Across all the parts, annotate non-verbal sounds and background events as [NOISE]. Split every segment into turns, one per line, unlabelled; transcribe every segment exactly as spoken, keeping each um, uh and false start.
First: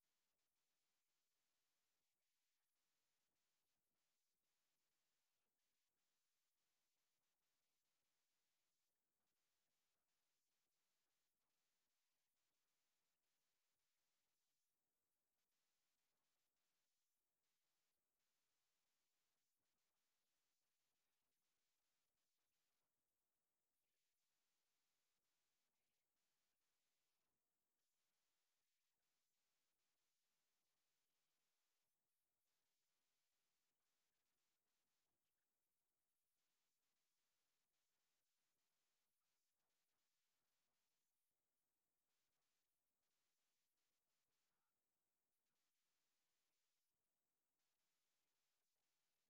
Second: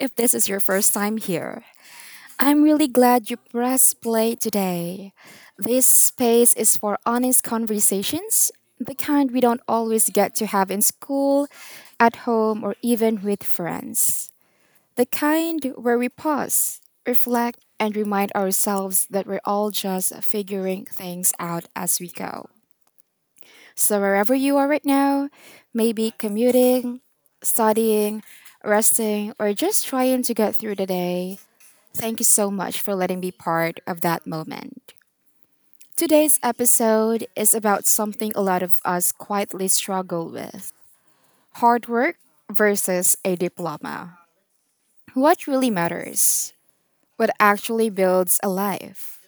if this is your first time here. I'm really glad you pressed play today. This space is for honest conversations, the kind we don't always get to have in school, at home, or even with friends. The kind where we pause, reflect, and remind ourselves that we're all just figuring things out as we go. So, wherever you are right now, maybe commuting, studying, resting, or just trying to get through the day, thank you so much for letting me part of that moment. Today's episode is about something a lot of us quietly struggle with: hard work versus a diploma. What really matters? What actually builds a life?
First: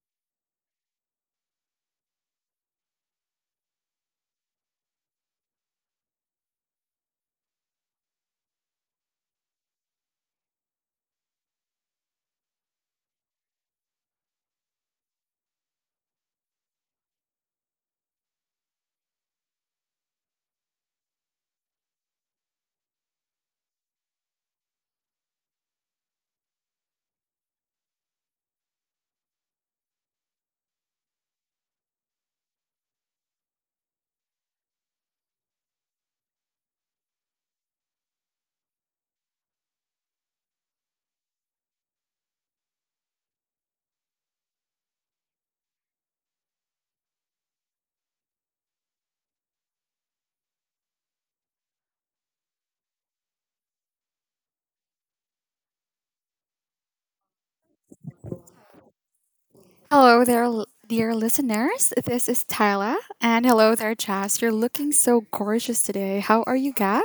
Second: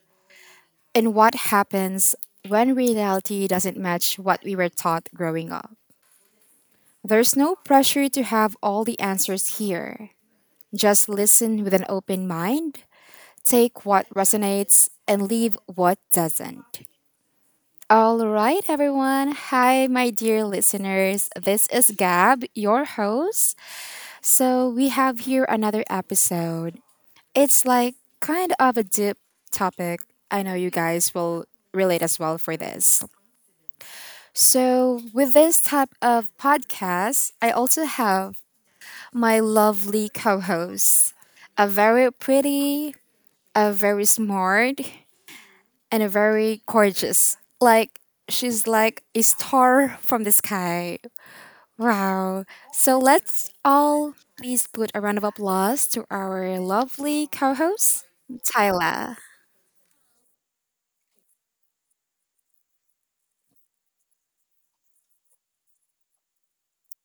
And what happens when reality doesn't match what we were taught growing up? There's no pressure to have all the answers here. Just listen with an open mind, take what resonates, and leave what doesn't. All right, everyone. Hi, my dear listeners. This is Gab, your host. So, we have here another episode. It's like kind of a deep topic. I know you guys will relate as well for this. So, with this type of podcast, I also have my lovely co host. A very pretty, a very smart, and a very gorgeous. Like, she's like a star from the sky. Wow. So let's all please put a round of applause to our lovely co host, Tyla.
Hello there, l- dear listeners. This is Tyla. And hello there, Chas. You're looking so gorgeous today. How are you, Gab?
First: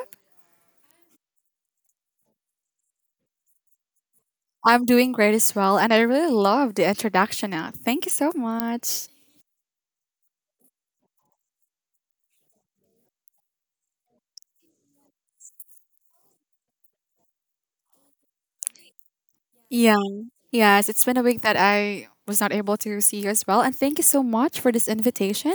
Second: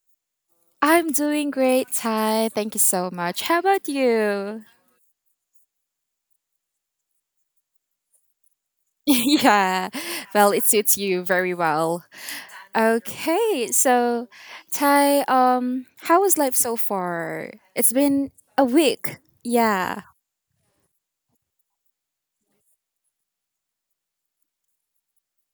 I'm doing great, Ty. Thank you so much. How about you?
I'm doing great as well. And I really love the introduction now. Thank you so
[LAUGHS]
much.
Yeah. Well, it suits you very well. Okay, so Ty, um, how was life so far? It's been a week.
Yeah.
Yeah.
Yes, it's been a week that I was not able to see you as well. And thank you so much for this invitation.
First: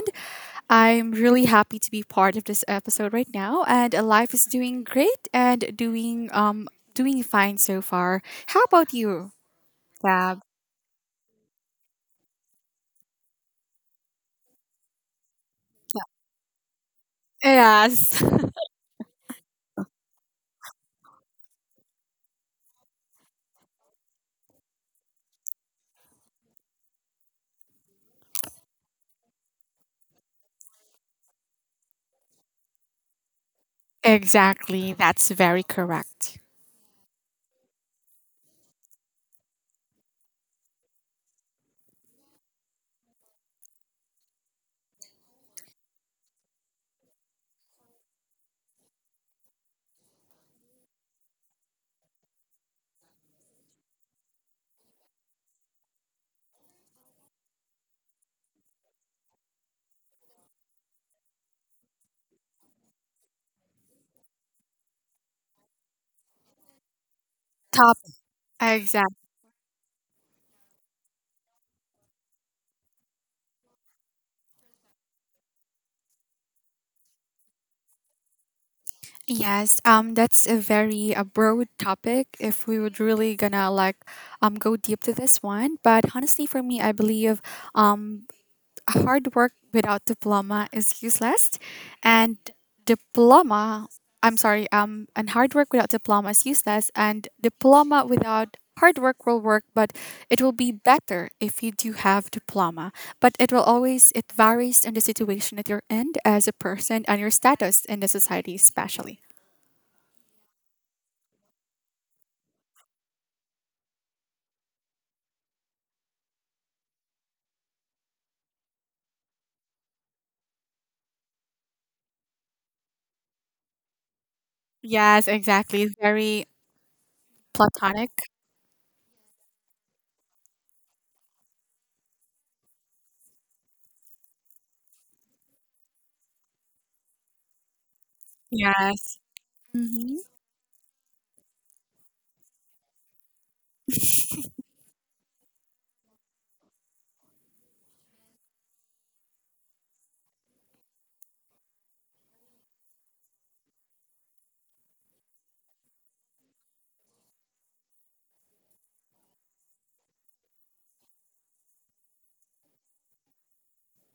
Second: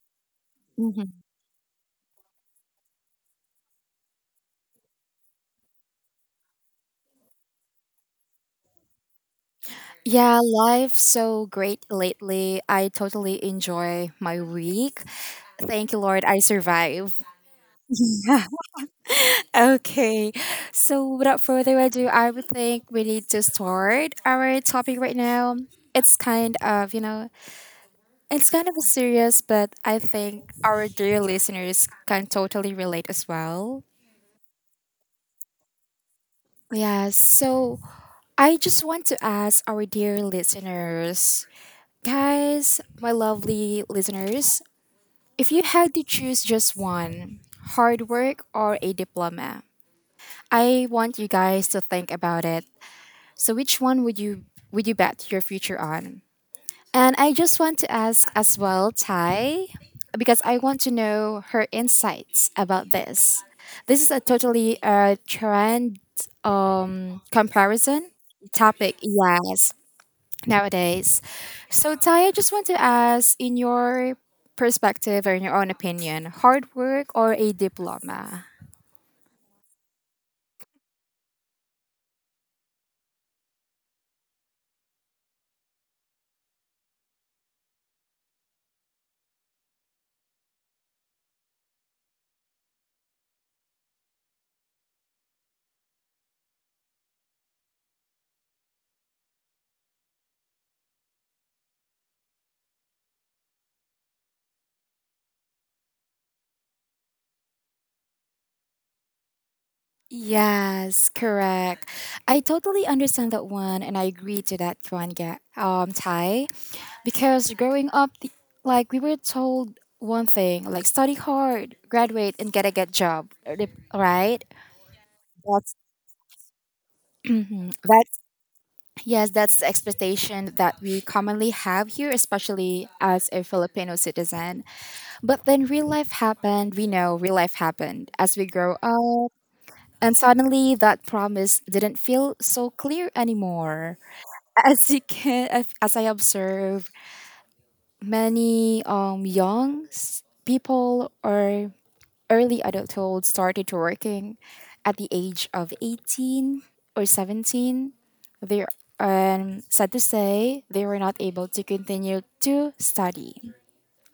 I'm
Mhm.
really happy to be part of this episode right now. And uh, life is doing great and doing um doing fine so far. How about you, Gab?
Yeah, life's so great lately. I totally enjoy my week. Thank you, Lord, I survive.
Yes.
Yeah. [LAUGHS] Okay. So without further ado, I would think we need to start our topic right now. It's kind of, you know, it's kind of serious, but I think our dear listeners can totally relate as well.
Exactly, that's very correct.
Yeah, so I just want to ask our dear listeners, guys, my lovely listeners, if you had to choose just one, hard work or a diploma, I want you guys to think about it. So which one would you would you bet your future on? And I just want to ask as well, Tai, because I want to know her insights about this. This is a totally uh, trend um,
Top
comparison topic,
exact.
yes, nowadays. So, Tai, I just want to ask in your perspective or in your own opinion, hard work or a diploma?
Yes, um that's a very a broad topic if we would really gonna like um go deep to this one, but honestly for me I believe um hard work without diploma is useless and diploma. I'm sorry. Um and hard work without diploma is useless, and diploma without hard work will work, but it will be better if you do have diploma. But it will always, it varies on the situation that you're in as a person and your status in the society especially.
Yes, correct. I totally understand that one, and I agree to that one, Ga- um, Ty. Because growing up, the, like we were told one thing, like study hard, graduate, and get a good job, right?
Yes,
That's
exactly, very
[CLEARS THROAT]
platonic.
that's yes, that's the expectation that we commonly have here, especially as a Filipino citizen. But then real life happened. We know real life happened as we grow
Yes.
up. And
Hmm.
suddenly, that promise didn't feel so clear anymore. [LAUGHS] As you can, as as I observe, many um, young s- people or early adulthood started working at the age of eighteen or seventeen. They um, sad to say, they were not able to continue to study,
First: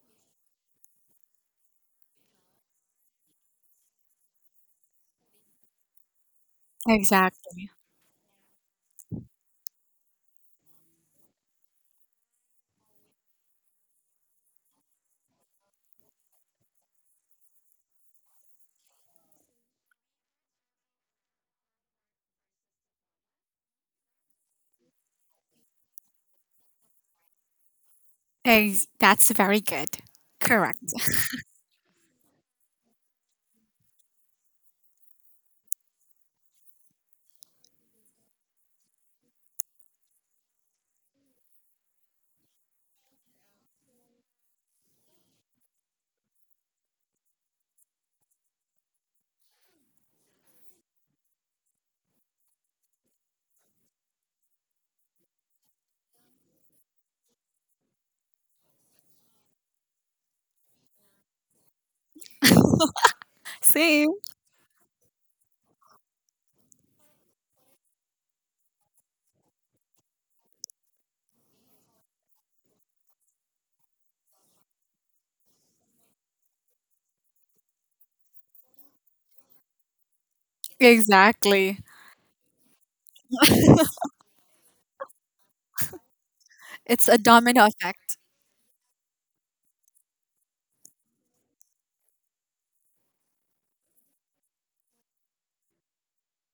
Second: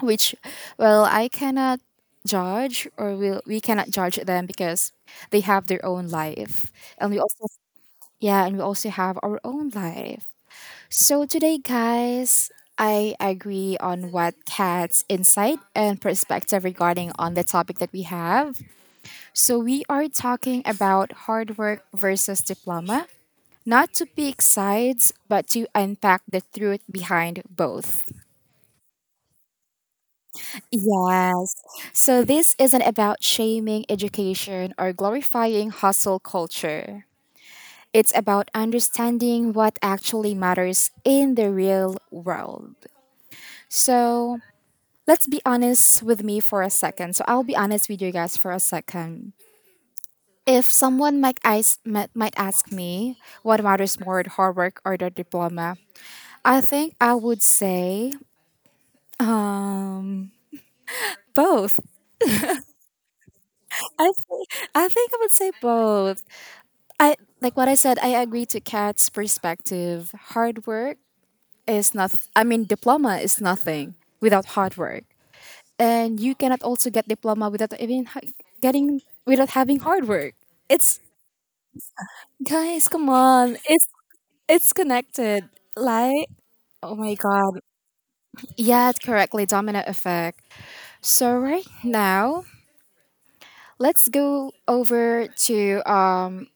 which, well, I cannot judge or will we cannot judge them because they have their own life. And we also
Exactly.
Yeah, and we also have our own life. So today, guys, I agree on what Kat's insight and perspective regarding on the topic that we have. So we are talking about hard work versus diploma, not to pick sides, but to unpack the truth behind both.
Ex- that's very good. Correct.
Yes. So this isn't about shaming education or glorifying hustle culture. It's about understanding what actually matters in the real world. So, let's be honest with me for a second. So I'll be honest with you guys for a second. If someone might ask, might might ask me what matters more, the hard work or the diploma, I think I would say both.
Same.
I think, I think I would say both. I Like what I said. I agree to Kat's perspective. Hard work is not. I mean, diploma is nothing without hard work, and you cannot also get diploma without even ha- getting without having hard work. It's
Exactly.
Guys, come on. It's it's connected. Like, oh
It's
my
a
god.
domino effect.
Yeah, it's correctly domino effect. So right now, let's go over to um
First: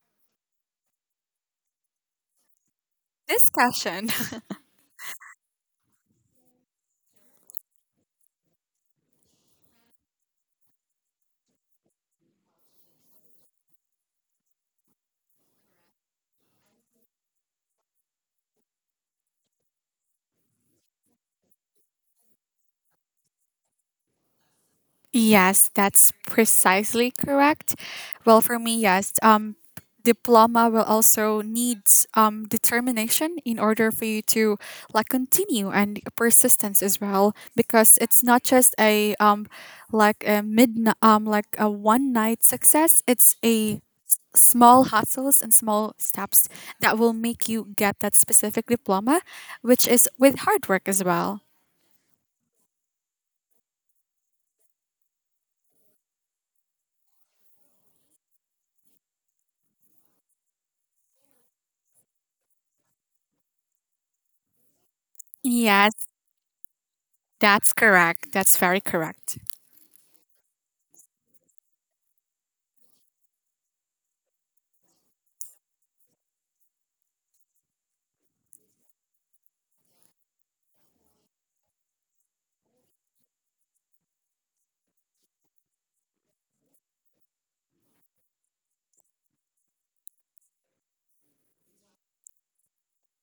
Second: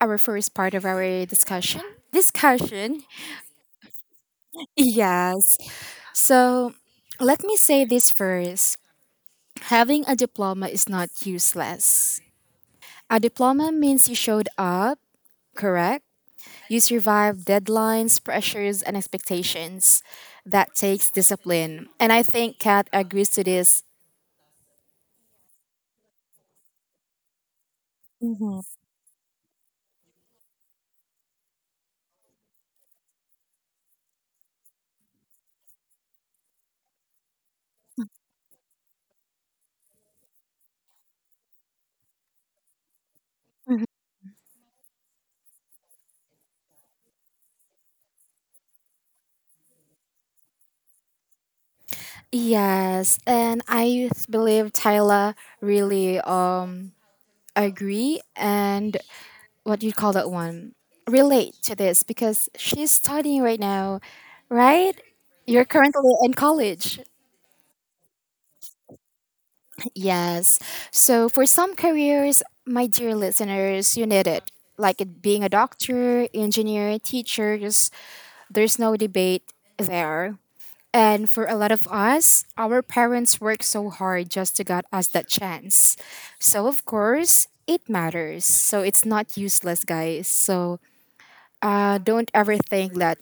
our first part of our discussion. Discussion.
Discussion. [LAUGHS]
Yes. So, let me say this first. Having a diploma is not useless. A diploma means you showed up, correct? You survive deadlines, pressures, and expectations. That takes discipline. And I think Kat agrees to this.
Yes, that's precisely correct. Well, for me, yes. Um, diploma will also needs um, determination in order for you to like continue, and persistence as well, because it's not just a um, like a mid um like a one night success. It's a
Mhm.
small hustles and small steps that will make you get that specific diploma, which is with hard work as well.
Yes, and I believe Tyler really um agree and what do you call that one? Relate to this because she's studying right now, right? You're
Yes,
currently in college.
that's correct. That's very correct.
Yes. So for some careers, my dear listeners, you need it. Like it being a doctor, engineer, teachers, there's no debate there. And for a lot of us, our parents worked so hard just to get us that chance. So of course, it matters. So it's not useless, guys. So uh, don't ever think that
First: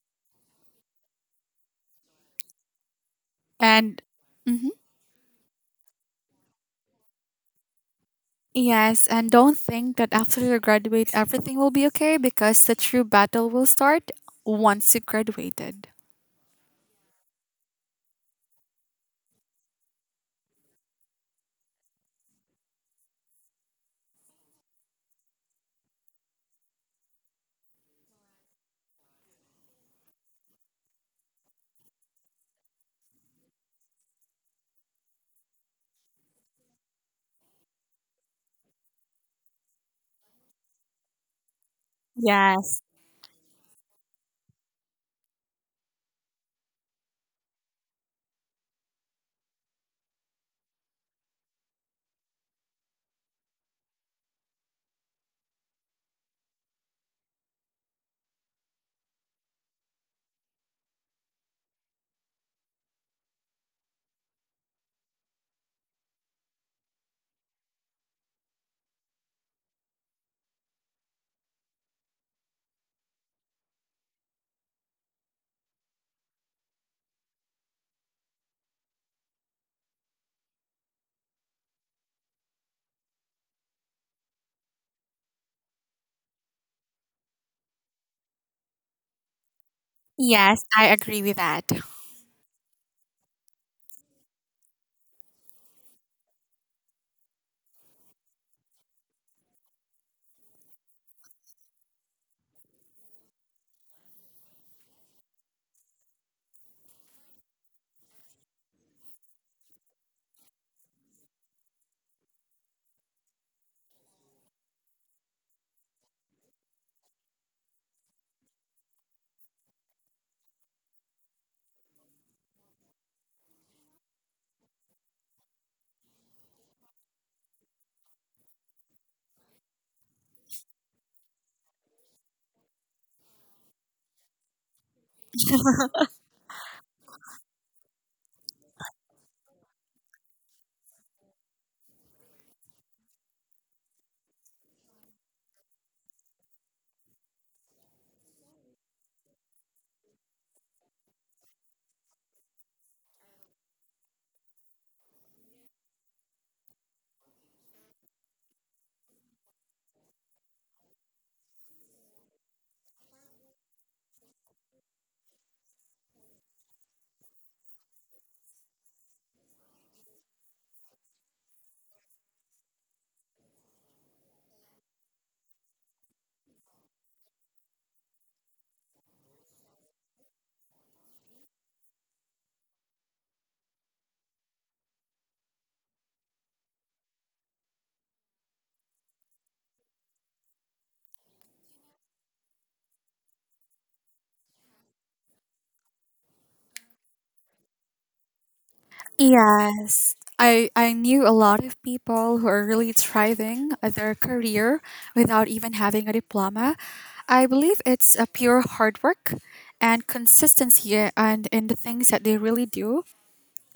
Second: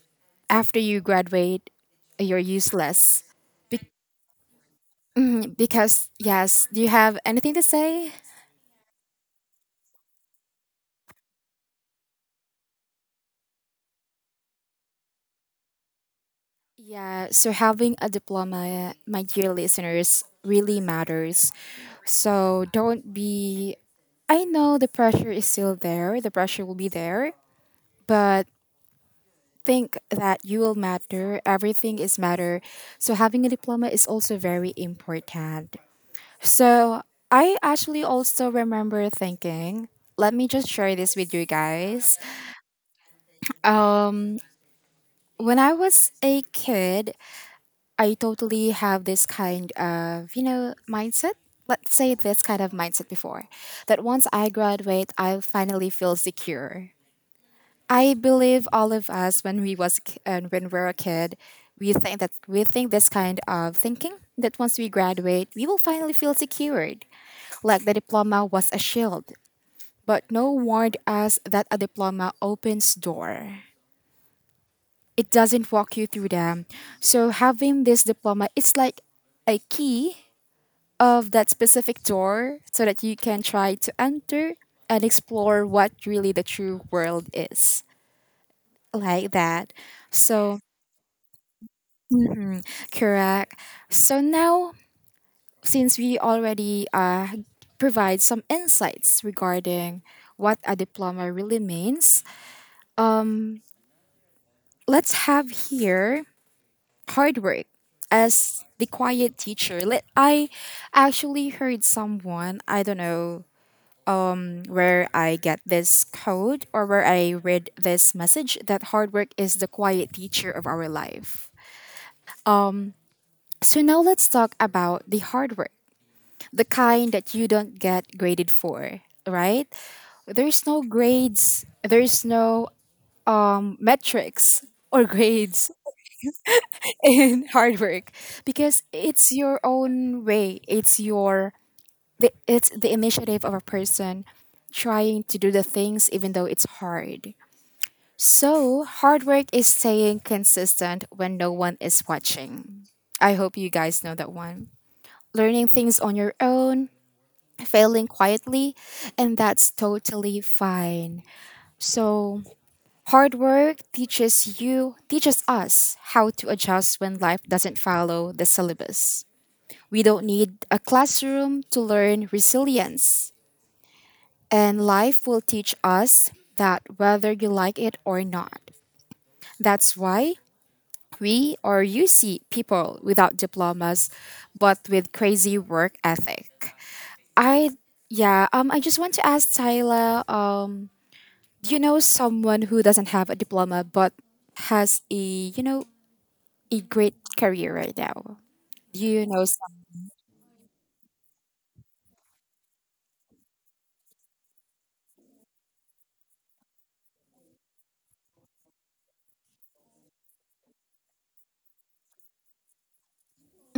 after you graduate, you're useless. Be-
And mhm.
[CLEARS THROAT] mhm, Because yes, do you have anything to say?
Yes, and don't think that after you graduate, everything will be okay, because the true battle will start once you graduated.
Yeah, so having a diploma, my dear listeners, really matters. So don't be. I know the pressure is still there, the pressure will be there, but think that you will matter. Everything is matter. So having a diploma is also very important. So I actually also remember thinking, let me just share this with you guys.
Yes.
Um, when I was a kid, I totally have this kind of, you know, mindset. Let's say this kind of mindset before that once I graduate, I'll finally feel secure. I believe all of us when we was and when we're a kid, we think that we think this kind of thinking that once we graduate, we will finally feel secured. Like the diploma was a shield, but no warned us that a diploma opens door. It doesn't walk you through them. So having this diploma, it's like a key of that specific door so that you can try to enter and explore what really the true world is like that. So
Yes, I agree with that.
mhm, correct. So now since we already uh, provide some insights regarding what a diploma really means, let's have here hard work as the quiet teacher. Let- I actually heard someone, I don't know where I get this code or where I read this message, that hard work is the quiet teacher of our life. So now let's talk about the hard work, the kind that you don't get graded for, right? There's no grades, there's no um, metrics or grades [LAUGHS] in hard work because it's your own way. It's your the, it's the initiative of a person trying to do the things even though it's hard. So, hard work is staying consistent when no one is watching. I hope you guys know that one. Learning things on your own, failing quietly, and that's totally fine. So, hard work teaches you, teaches us how to adjust when life doesn't follow the syllabus. We don't need a classroom to learn resilience. And life will teach us that whether you like it or not. That's why We or you see people without diplomas but with crazy work ethic. I yeah, um I just want to ask Tyler, um do you know someone who doesn't have a diploma but has, a you know, a great career right now? Do you know
Yes, I I knew a lot of people who are really thriving at their career without even having a diploma. I believe it's a pure hard work and consistency eh, and in the things that they really do.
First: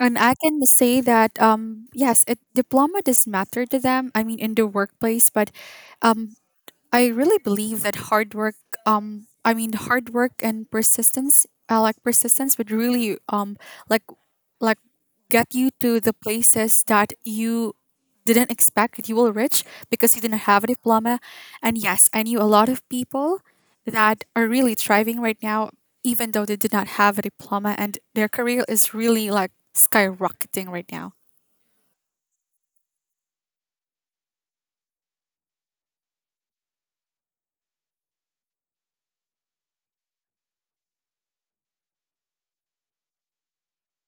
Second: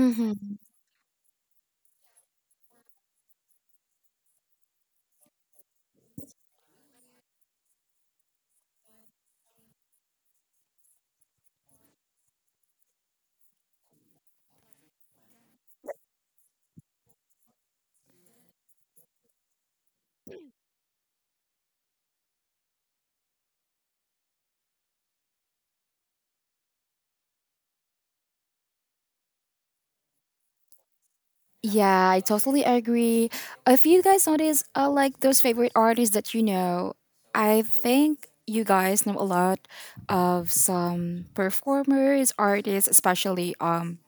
And I can say that um yes, a diploma does matter to them. I mean, in the workplace. But um I really believe that hard work, um, I mean, hard work and persistence, uh, like persistence, would really, um, like, like, get you to the places that you didn't expect that you will reach because you didn't have a diploma. And yes, I knew a lot of people that are really thriving right now, even though they did not have a diploma, and their career is really like skyrocketing right now.
Yeah, I totally agree. If you guys notice, uh, like those favorite artists that you know, I think you guys know a lot of some performers, artists, especially um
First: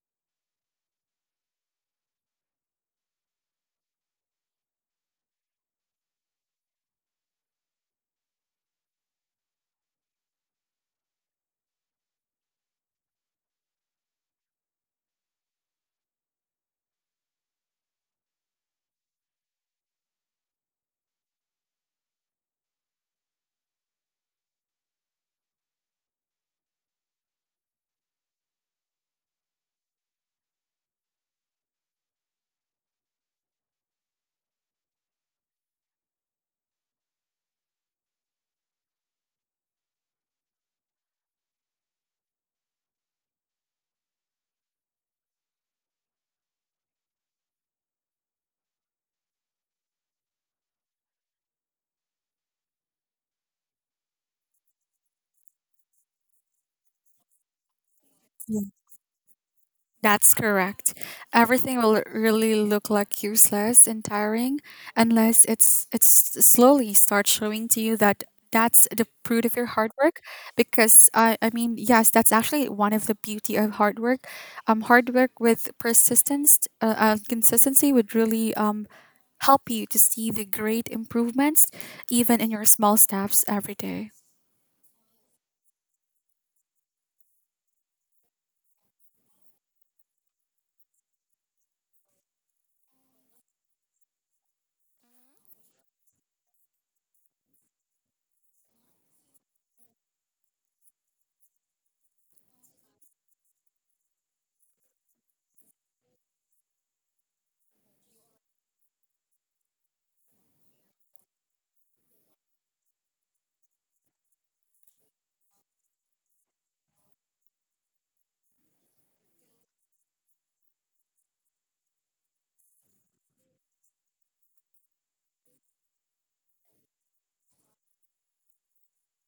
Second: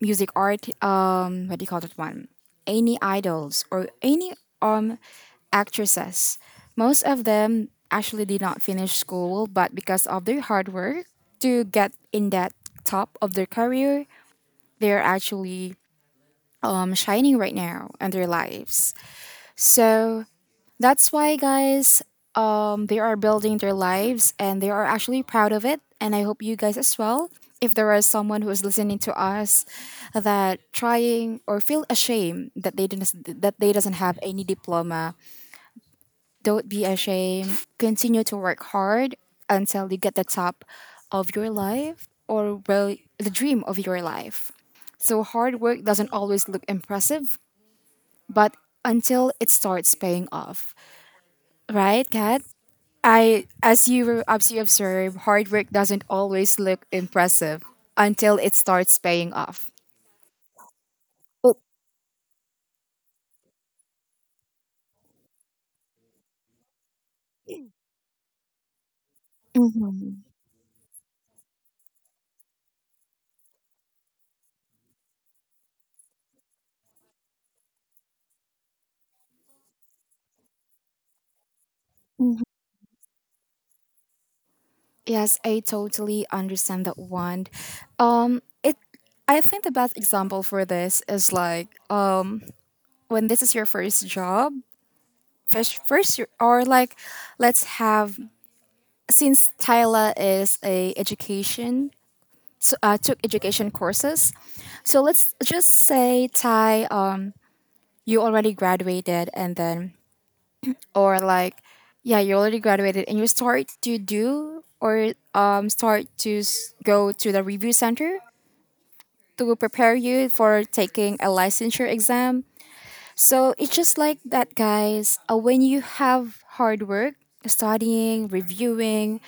music art. Um, what do you call that one? Any idols or any um actresses. Most of them actually did not finish school, but because of their hard work to get in that top of their career, they're actually um, shining right now in their lives. So that's why, guys, um, they are building their lives and they are actually proud of it. And I hope you guys as well. If there is someone who is listening to us that trying or feel ashamed that they didn't, that they doesn't have any diploma, don't be ashamed. Continue to work hard until you get the top of your life or well the dream of your life. So hard work doesn't always look impressive, but until it starts paying off. Right, Kat? I, as you as you observe, hard work doesn't always look impressive until it starts paying off.
That's correct. Everything will really look like useless and tiring unless it's it's slowly start showing to you that that's the fruit of your hard work, because I I mean yes, that's actually one of the beauty of hard work. Um hard work with persistence, uh, uh, consistency would really um help you to see the great improvements even
Mhm.
in your small steps every day.
Yes, I totally understand that one. Um, it I think the best example for this is like um when this is your first job, first first your- or like let's have, since Tyla is a education t- uh, took education courses. So let's just say, Ty, um, you already graduated, and then, or like, yeah, you already graduated, and you start to do or um, start to s- go to the review center to prepare you for taking a licensure exam. So it's just like that, guys. Uh, when you have hard work, studying, reviewing,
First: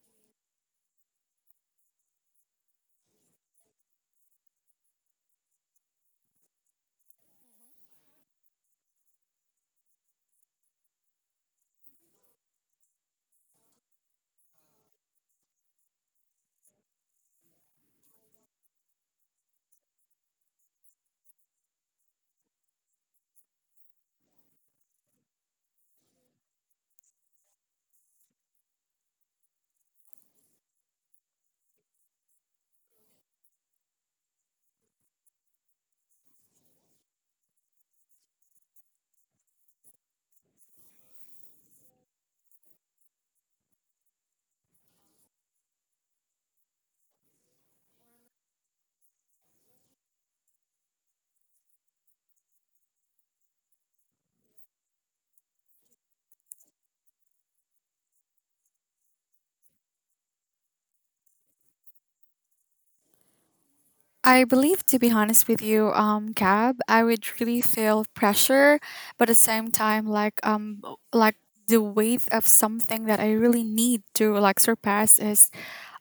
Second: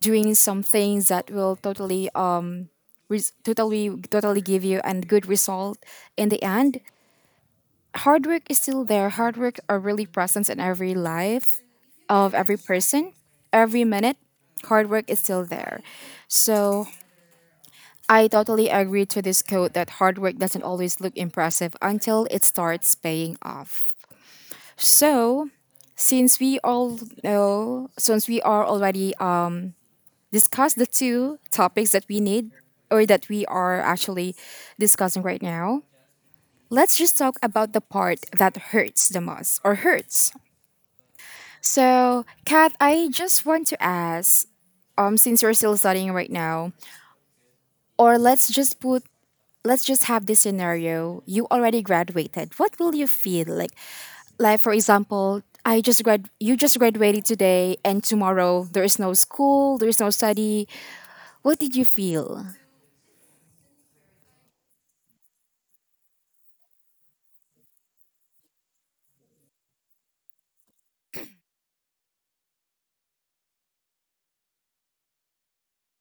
doing some things that will totally um, res- totally totally give you and good result in the end. Hard work is still there. Hard work are really present in every life of every person, every minute. Hard work is still there. So I totally agree to this quote that hard work doesn't always look impressive until it starts paying off. So since we all know, since we are already uh, discussed the two topics that we need, or that we are actually discussing right now. Let's just talk about the part that hurts the most or hurts. So, Kat, I just want to ask, um, since you're still studying right now, or let's just put, let's just have this scenario. You already graduated. What will you feel like? Like for example, I just grad, you just graduated today, and tomorrow there is no school, there is no study. What did you feel?
I believe, to be honest with you, um, Gab, I would really feel pressure, but at the same time, like um, o- like the weight of something that I really need to like surpass is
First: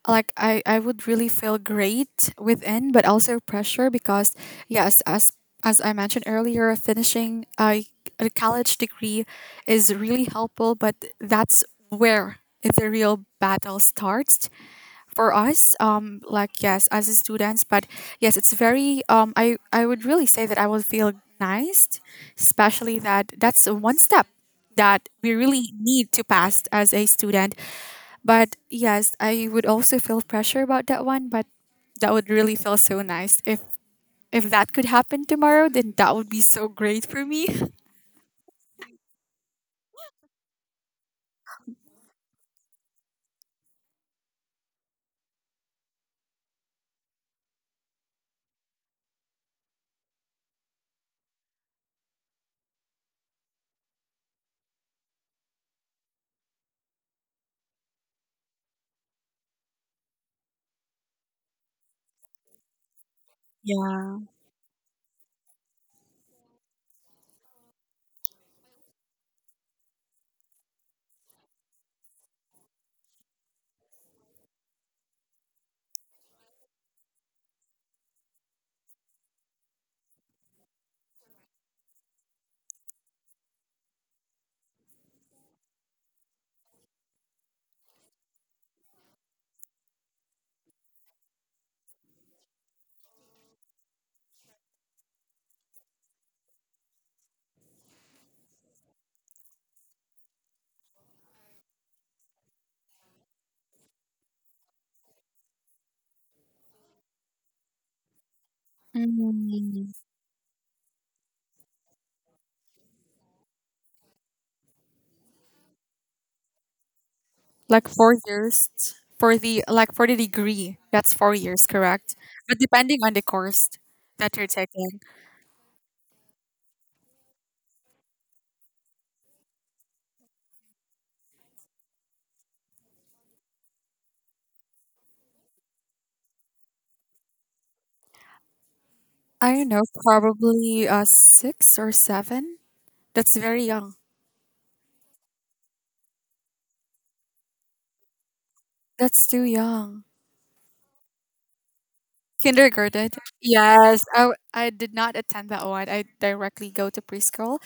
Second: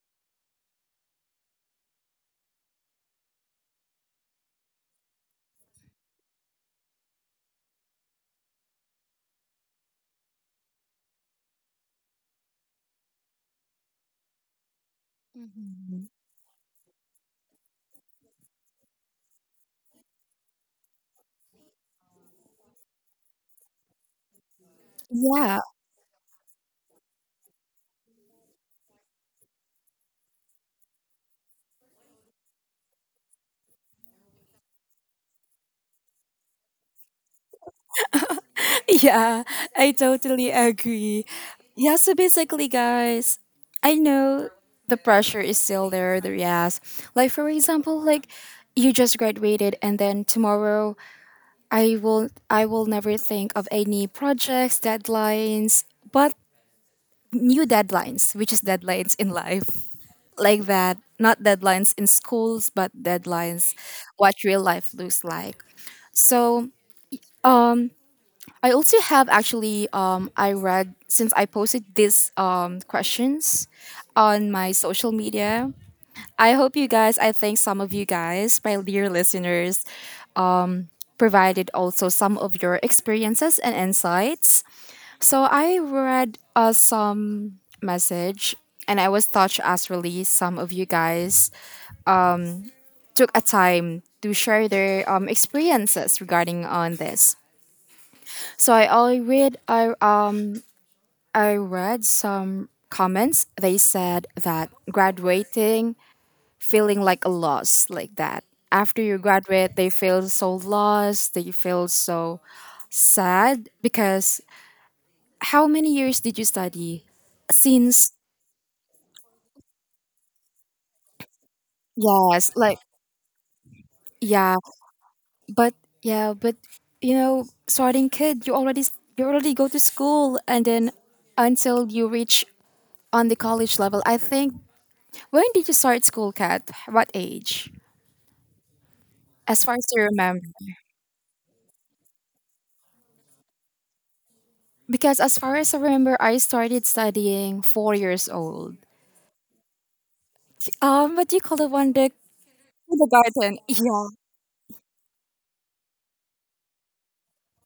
like I, I would really feel great within, but also pressure, because yes, as as I mentioned earlier, finishing a, a college degree is really helpful, but that's where the real battle starts for us.
Mhm.
Um like yes, as a students, but yes, it's very um i i would really say that I would feel nice, especially that that's a one step that we
Yeah,
really need to pass as a student. But yes, I would also feel pressure about that one, but that would really feel so nice if if that could happen tomorrow, then that would be so great for me. [LAUGHS]
yeah, I totally agree. Yeah, so basically, guys, I know the pressure is still there. The yes, like for example, like you just graduated, and then tomorrow I will I will never think of any projects, deadlines, but new deadlines, which is deadlines in life, like that. Not deadlines in schools, but deadlines,
Yeah.
what real life looks like. So I also have actually um I read since I posted these um questions on my social media. I hope you guys, I think some of you guys, my dear listeners, provided also some of your experiences and insights. So I read uh, some message and I was touched as really some of you guys took a time to share their um, experiences regarding on this. So I, I read I um I read some comments. They said that graduating feeling like a loss, like that. After you graduate, they
Mhm.
feel so lost, they feel so sad because how many years did you study?
Like
Since,
four years for the like for the degree. That's four years, correct?
yes,
But
like,
depending on the course that you're
yeah,
taking,
but, yeah, but, you know, starting kid, you already, you already go to school and then until you reach on the college level, I think, when did you start school, Kat? What age?
I
As
don't
far
know,
as I remember.
probably uh six or seven. That's very young.
Because as far as I remember, I started studying four years old.
That's too young.
Um, what do you call the one the
Kindergarten.
kindergarten?
Yes,
Yeah.
I w- I did not attend that one. I directly go to preschool.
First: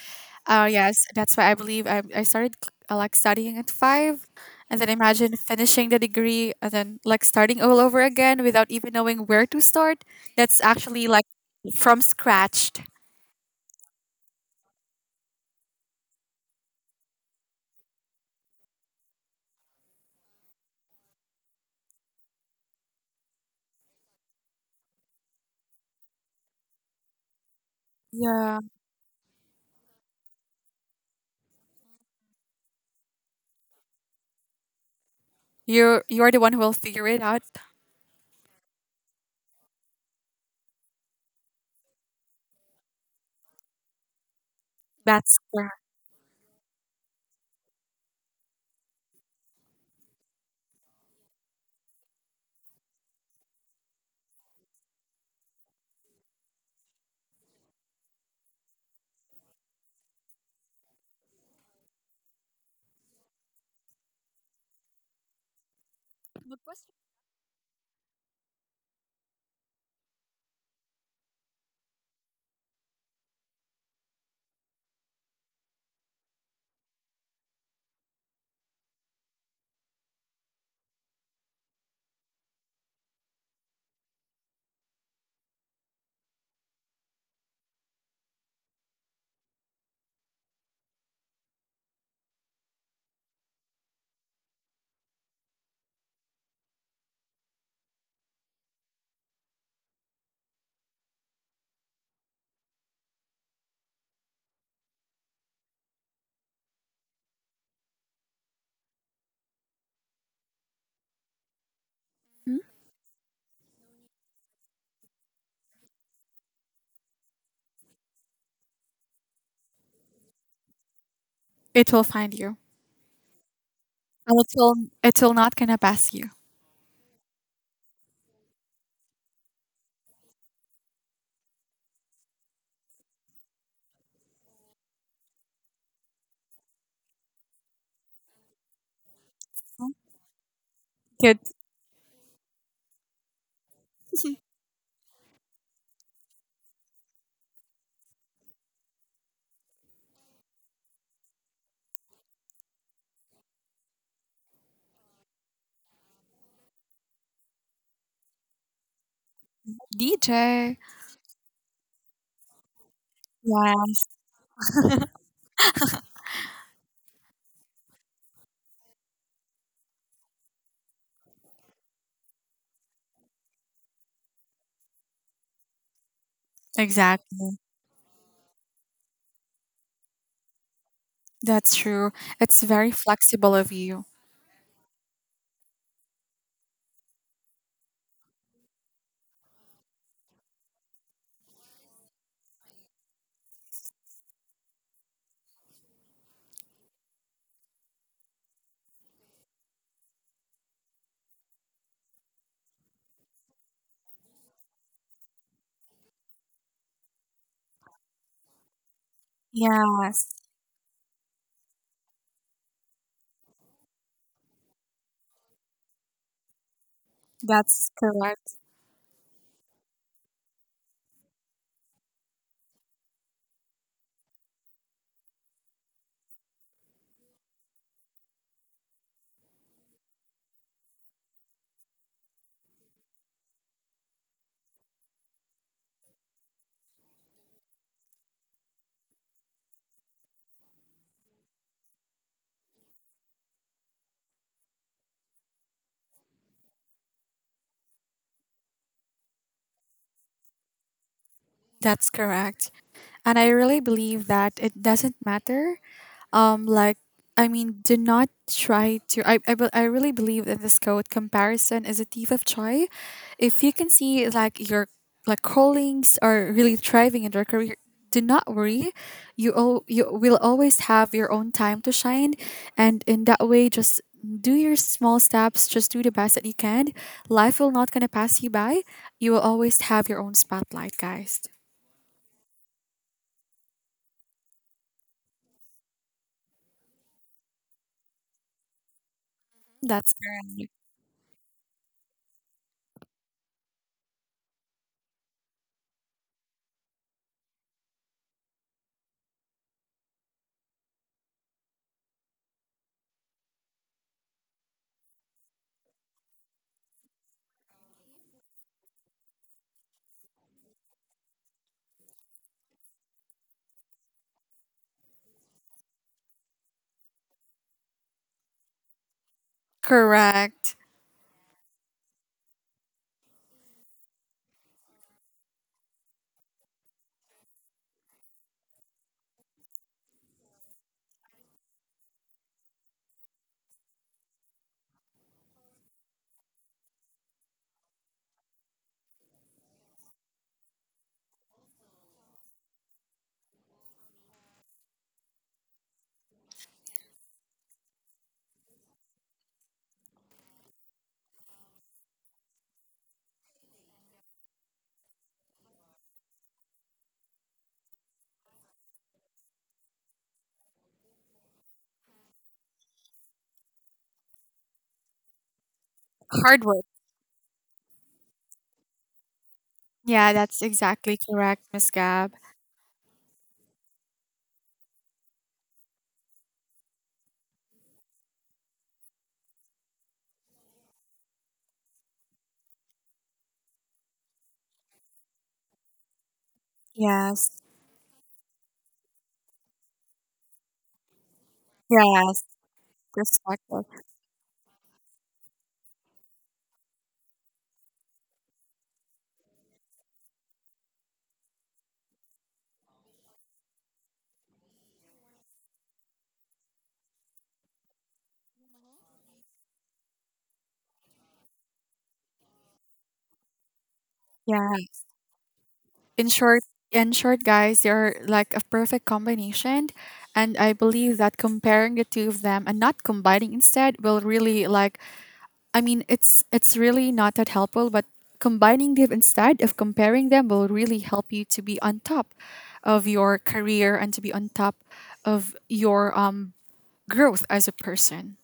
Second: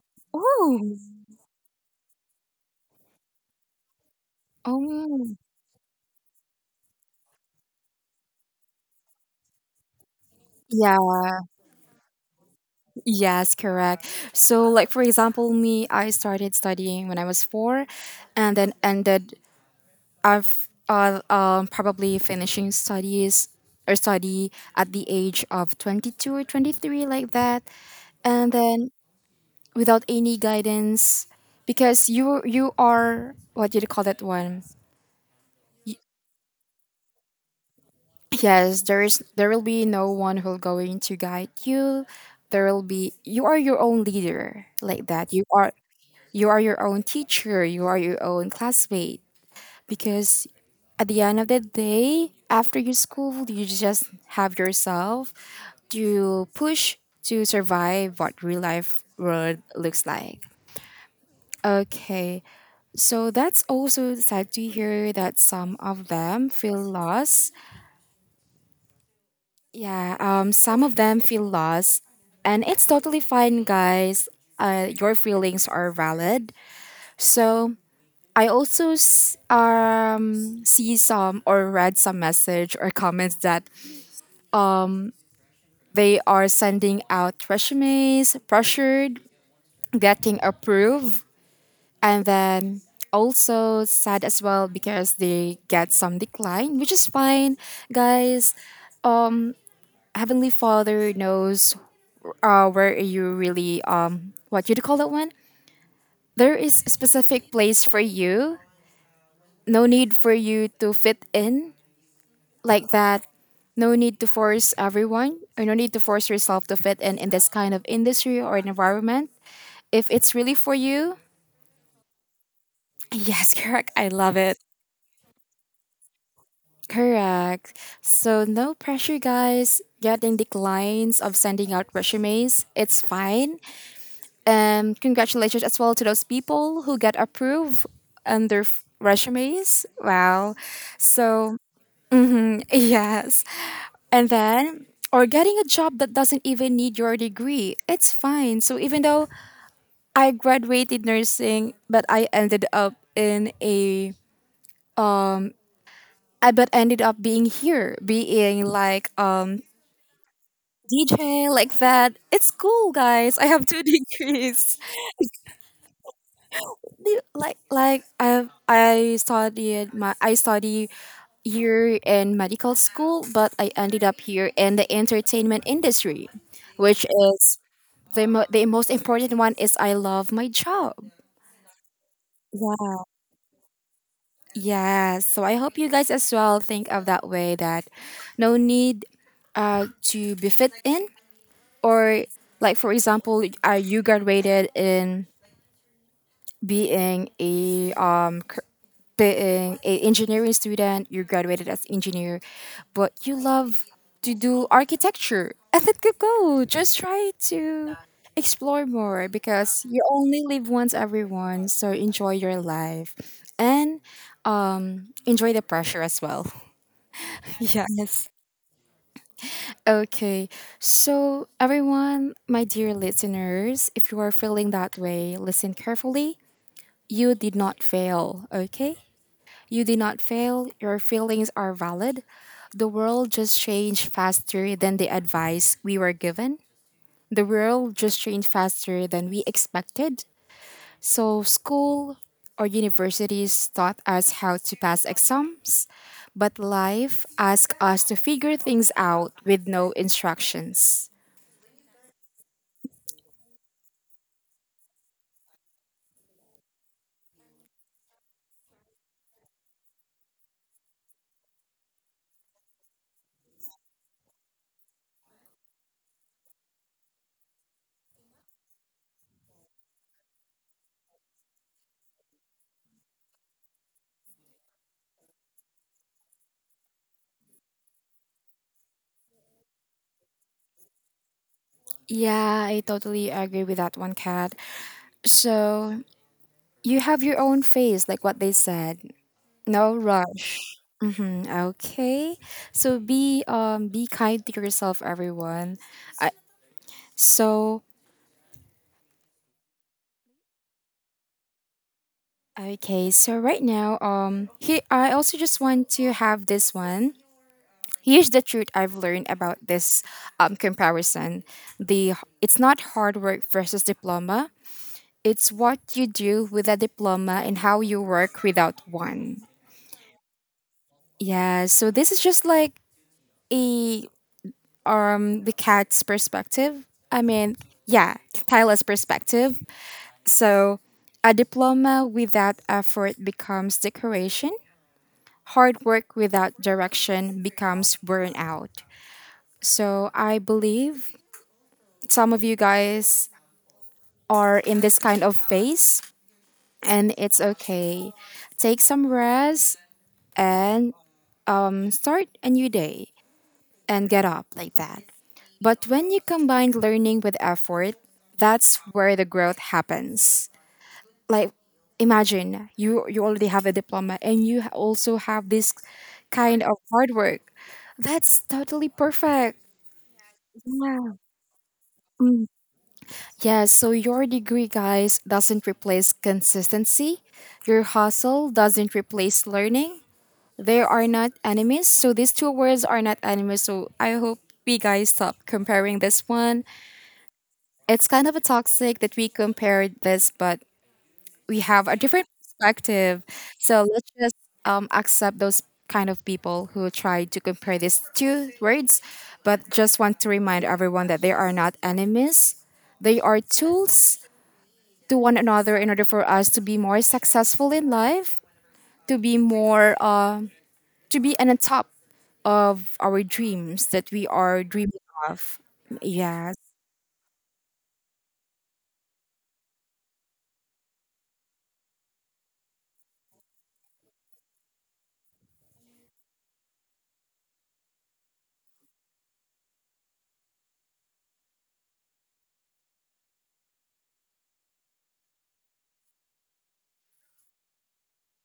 Oh
Oh.
yes, that's why I believe I, I started uh, like studying at five, and then
Oh.
imagine finishing the degree and then like starting all over again without even knowing where to start. That's actually like
Yeah.
from scratch.
Yes, correct. So like for example, me, I started studying when I was four and then ended I've uh, um probably finishing studies or study at the age of twenty-two or twenty-three like that, and
Yeah,
then without any guidance because you you are what do you call that one.
you're you're the one who will figure it out.
Yes, there is there will be no one who'll going to guide you. There will be, you are your own leader like that.
That's
You are,
where.
you are your own teacher, you are your own classmate, because at the end of the day after your school you just have yourself to push, to survive what real life world looks like. Okay. So that's also sad to hear that some of them feel lost. Yeah, um, some of them feel lost. And it's totally fine, guys. Uh, your feelings are valid. So I also s- um, see some or read some message or comments that they are sending out resumes, pressured, getting approved and then also sad as well because they get some decline, which is fine, guys. Heavenly Father knows uh, where you really um what you call that one. There is a specific place for you. No need for you to fit in
Hmm?
like that. No need to force everyone, or no need to force yourself to fit in in this kind of industry or environment. If it's really for you,
It will find you,
[LAUGHS] yes, correct. I love
and it
it.
will it will not gonna pass you.
Correct. So no pressure, guys. Getting declines of sending out resumes, it's fine. And congratulations as well to those people who get approved on their f- resumes. Wow.
Good.
So [LAUGHS] yes, and
[LAUGHS]
then or getting a job that doesn't even need your degree, it's fine. So even though I graduated nursing, but I ended up in a I but ended up being here, being like um
D J.
D J like that. It's cool, guys. I have
Yeah,
two [LAUGHS] degrees. Do- Like like I I studied my I study here in medical school, but I ended up here in the entertainment industry, which
exactly.
is the mo- the most important one is I love my job.
That's true. It's very
Yeah.
flexible of you.
Yeah. So I hope you guys as well think of that way that no need uh, to be fit in or like for example, are you graduated in being a um cur- being a engineering student, you graduated as engineer, but you love to do architecture. [LAUGHS] And let it go. Just try to explore more because you
Yes,
only live once everyone, so enjoy your life and enjoy the pressure as well.
that's correct.
Okay, so everyone, my dear listeners, if you are feeling that way, listen carefully. You did not fail, okay? You did not fail, your feelings are valid. The world just changed faster than the advice we were given. The world just changed faster than we expected. So, school or universities taught us how to pass exams, but life asked us to figure things out with no instructions.
That's correct. And I really believe that it doesn't matter. Um, like, I mean, do not try to. I, I, be- I really believe in this quote, comparison is a thief of joy. If you can see, like, your like colleagues are really thriving in their career, do not worry. You, all, you will always have your own time to shine. And in that way, just do your small steps, just do the best that you can. Life will not going to pass you by. You will always have your own spotlight, guys.
Yeah, I totally agree with that one, Kat. So you have your own phase, like what they said. No
That's
rush.
correct.
Mm-hmm. Okay. So be um be kind to yourself, everyone. I, so okay. So right now, um, here I also just want to have this one. Here's the truth I've learned about this um comparison. The it's not hard work versus diploma. It's what you do with a diploma and how you work without one.
Correct.
Yeah. So this is just like a um the cat's perspective. I mean, yeah, Tyler's perspective. So, a diploma without effort becomes decoration. Hard work without direction becomes burnout. So, I believe some of you guys are in this kind of phase and it's okay. Take some rest and um, start a new day, and get up like that. But when you combine learning with effort, that's where the growth happens. Like imagine you you already have a diploma and you ha- also have this kind
Hard
of
work.
hard work. That's totally perfect.
Yeah, that's
Yeah.
exactly correct, Miss Gab.
Yeah, so your degree, guys, doesn't replace consistency. Your hustle doesn't replace learning. They are not enemies. So these two words are not enemies. So I hope we guys stop comparing this one.
Yes.
It's kind of a toxic that we compared this, but we have a different
Yes.
perspective. So
Perspective.
let's just um, accept those kind of people who try to compare these two words, but just want to remind everyone that they are not enemies. They are tools to one another in order for us to be more successful in life, to be more, uh, to be on the top of our dreams that we are
Yeah.
dreaming of.
In
Yes.
short, in short, guys, they're like a perfect combination. And I believe that comparing the two of them and not combining instead will really like, I mean, it's it's really not that helpful, but combining them instead of comparing them will really help you to be on top of your career and to be on top of your um growth as a person.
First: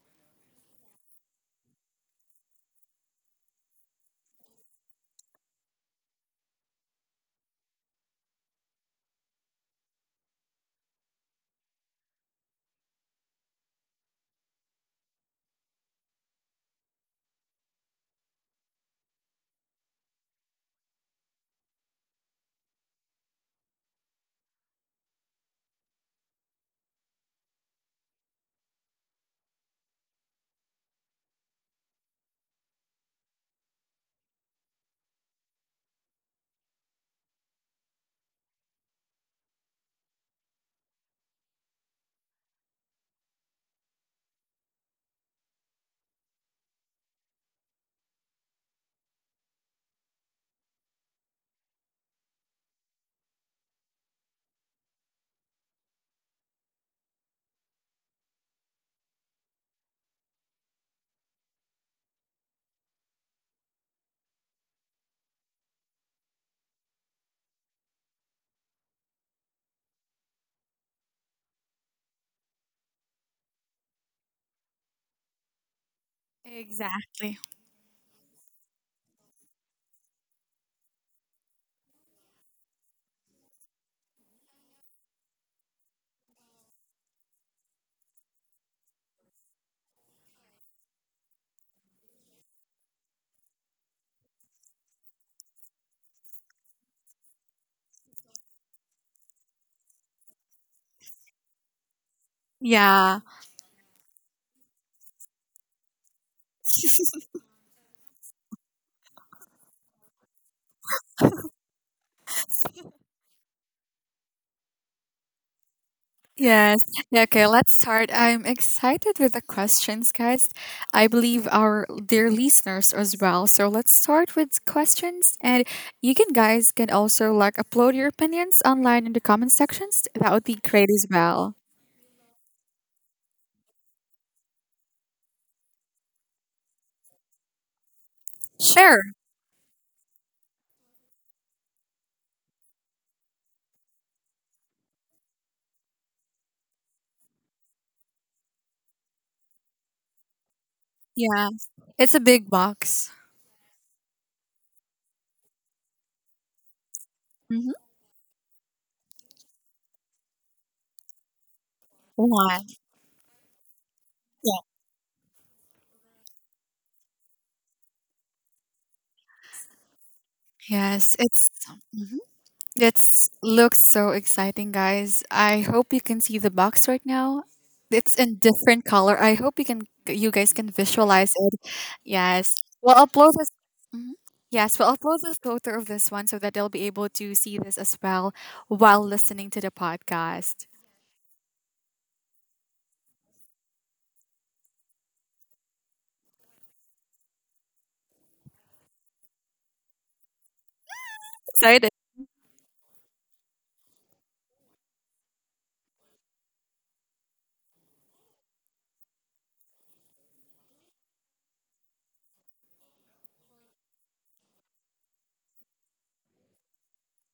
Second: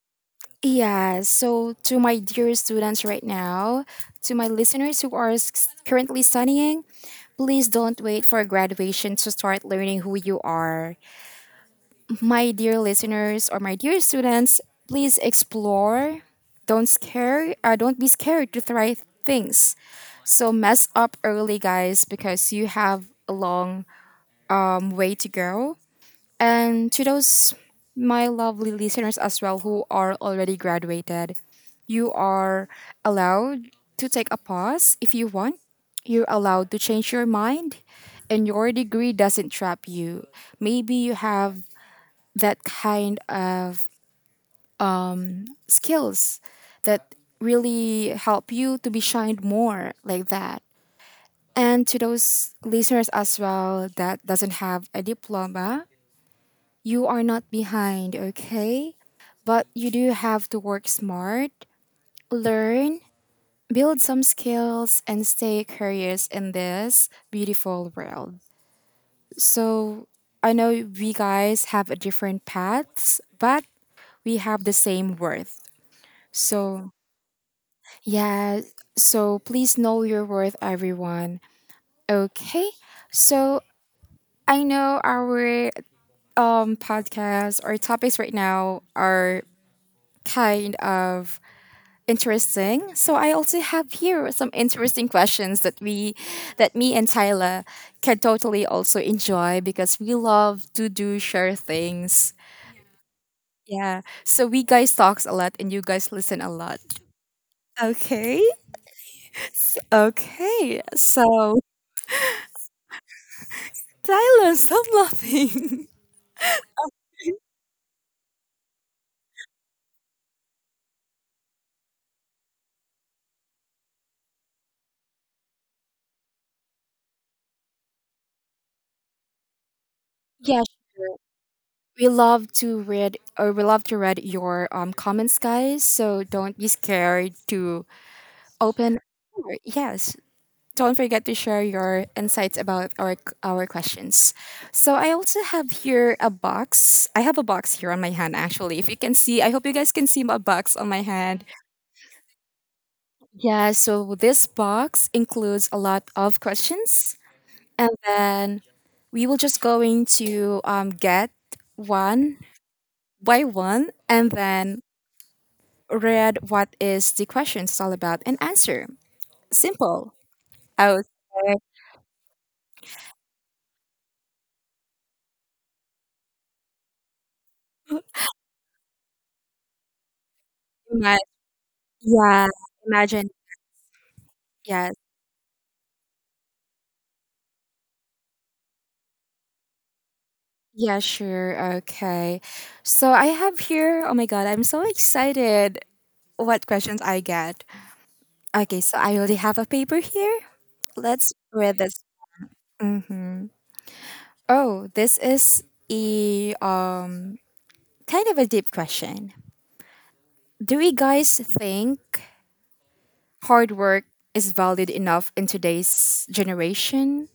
Yeah, so to my dear students right now, to my listeners who are s- currently studying, please don't wait for graduation to start learning who you are. My dear listeners or my dear students, please explore. Don't scare, uh, don't be scared to try things. So mess up early, guys, because you have a long um, way to go. And to those my lovely listeners as well who are already graduated, you are allowed to take a pause if you want. You're allowed to change your mind and your degree doesn't trap you. Maybe you have that kind of skills that really help you to be shined more like that. And to those listeners as well that doesn't have a diploma, you are not behind, okay? But you do have to work smart, learn, build some skills, and stay curious in this beautiful world. So I know we guys have a different paths, but we have the same worth. So,
Exactly.
yeah, so please know your worth, everyone. Okay, so I know our um, podcast or topics right now are kind of interesting. So I also have here some interesting questions that we that me and Tyler can totally also enjoy because we love to do share things.
Yeah.
Yeah. So we guys talks a lot and you guys listen a lot. Okay. Okay. So Tyler, stop laughing. [LAUGHS]
Yes. Yeah, okay, let's start. I'm excited with the questions, guys. I believe our dear listeners as well. So let's start with questions, and you can guys can also like upload your opinions online in the comment sections. That would be
Yeah,
great as
sure.
well.
We love to read or we love to read your um comments guys, so don't be scared to open.
Sure.
Sure, yes. Don't forget to share your insights about our our questions. So I also have here a box. I have a box here on my hand actually. If you can see, I hope you guys can see my box on my hand.
Yeah. It's a big box.
Yeah, so this box includes a lot of questions,
Mm-hmm.
and then we will just going to um, get one
One.
by one and
Yeah.
then read what is the question is all about and answer. Simple, I would
Yes. It's.
say.
That looks so exciting, guys. I hope you can see the box right now. It's in different color. I hope you can, you guys can
ima-
visualize it.
yeah,
Yes. We'll
imagine,
upload this. Mhm. Yes, we'll
yeah,
upload the photo of this one so that they'll be able to see this as well while listening to the podcast.
Yeah, sure. Okay. So I have here, oh my God, I'm so excited what questions I get. Okay, so I already have a paper here. Let's read
Excited.
this. Mm-hmm. Oh, this is a um kind of a deep question. Do you guys think hard work is valued enough in today's generation?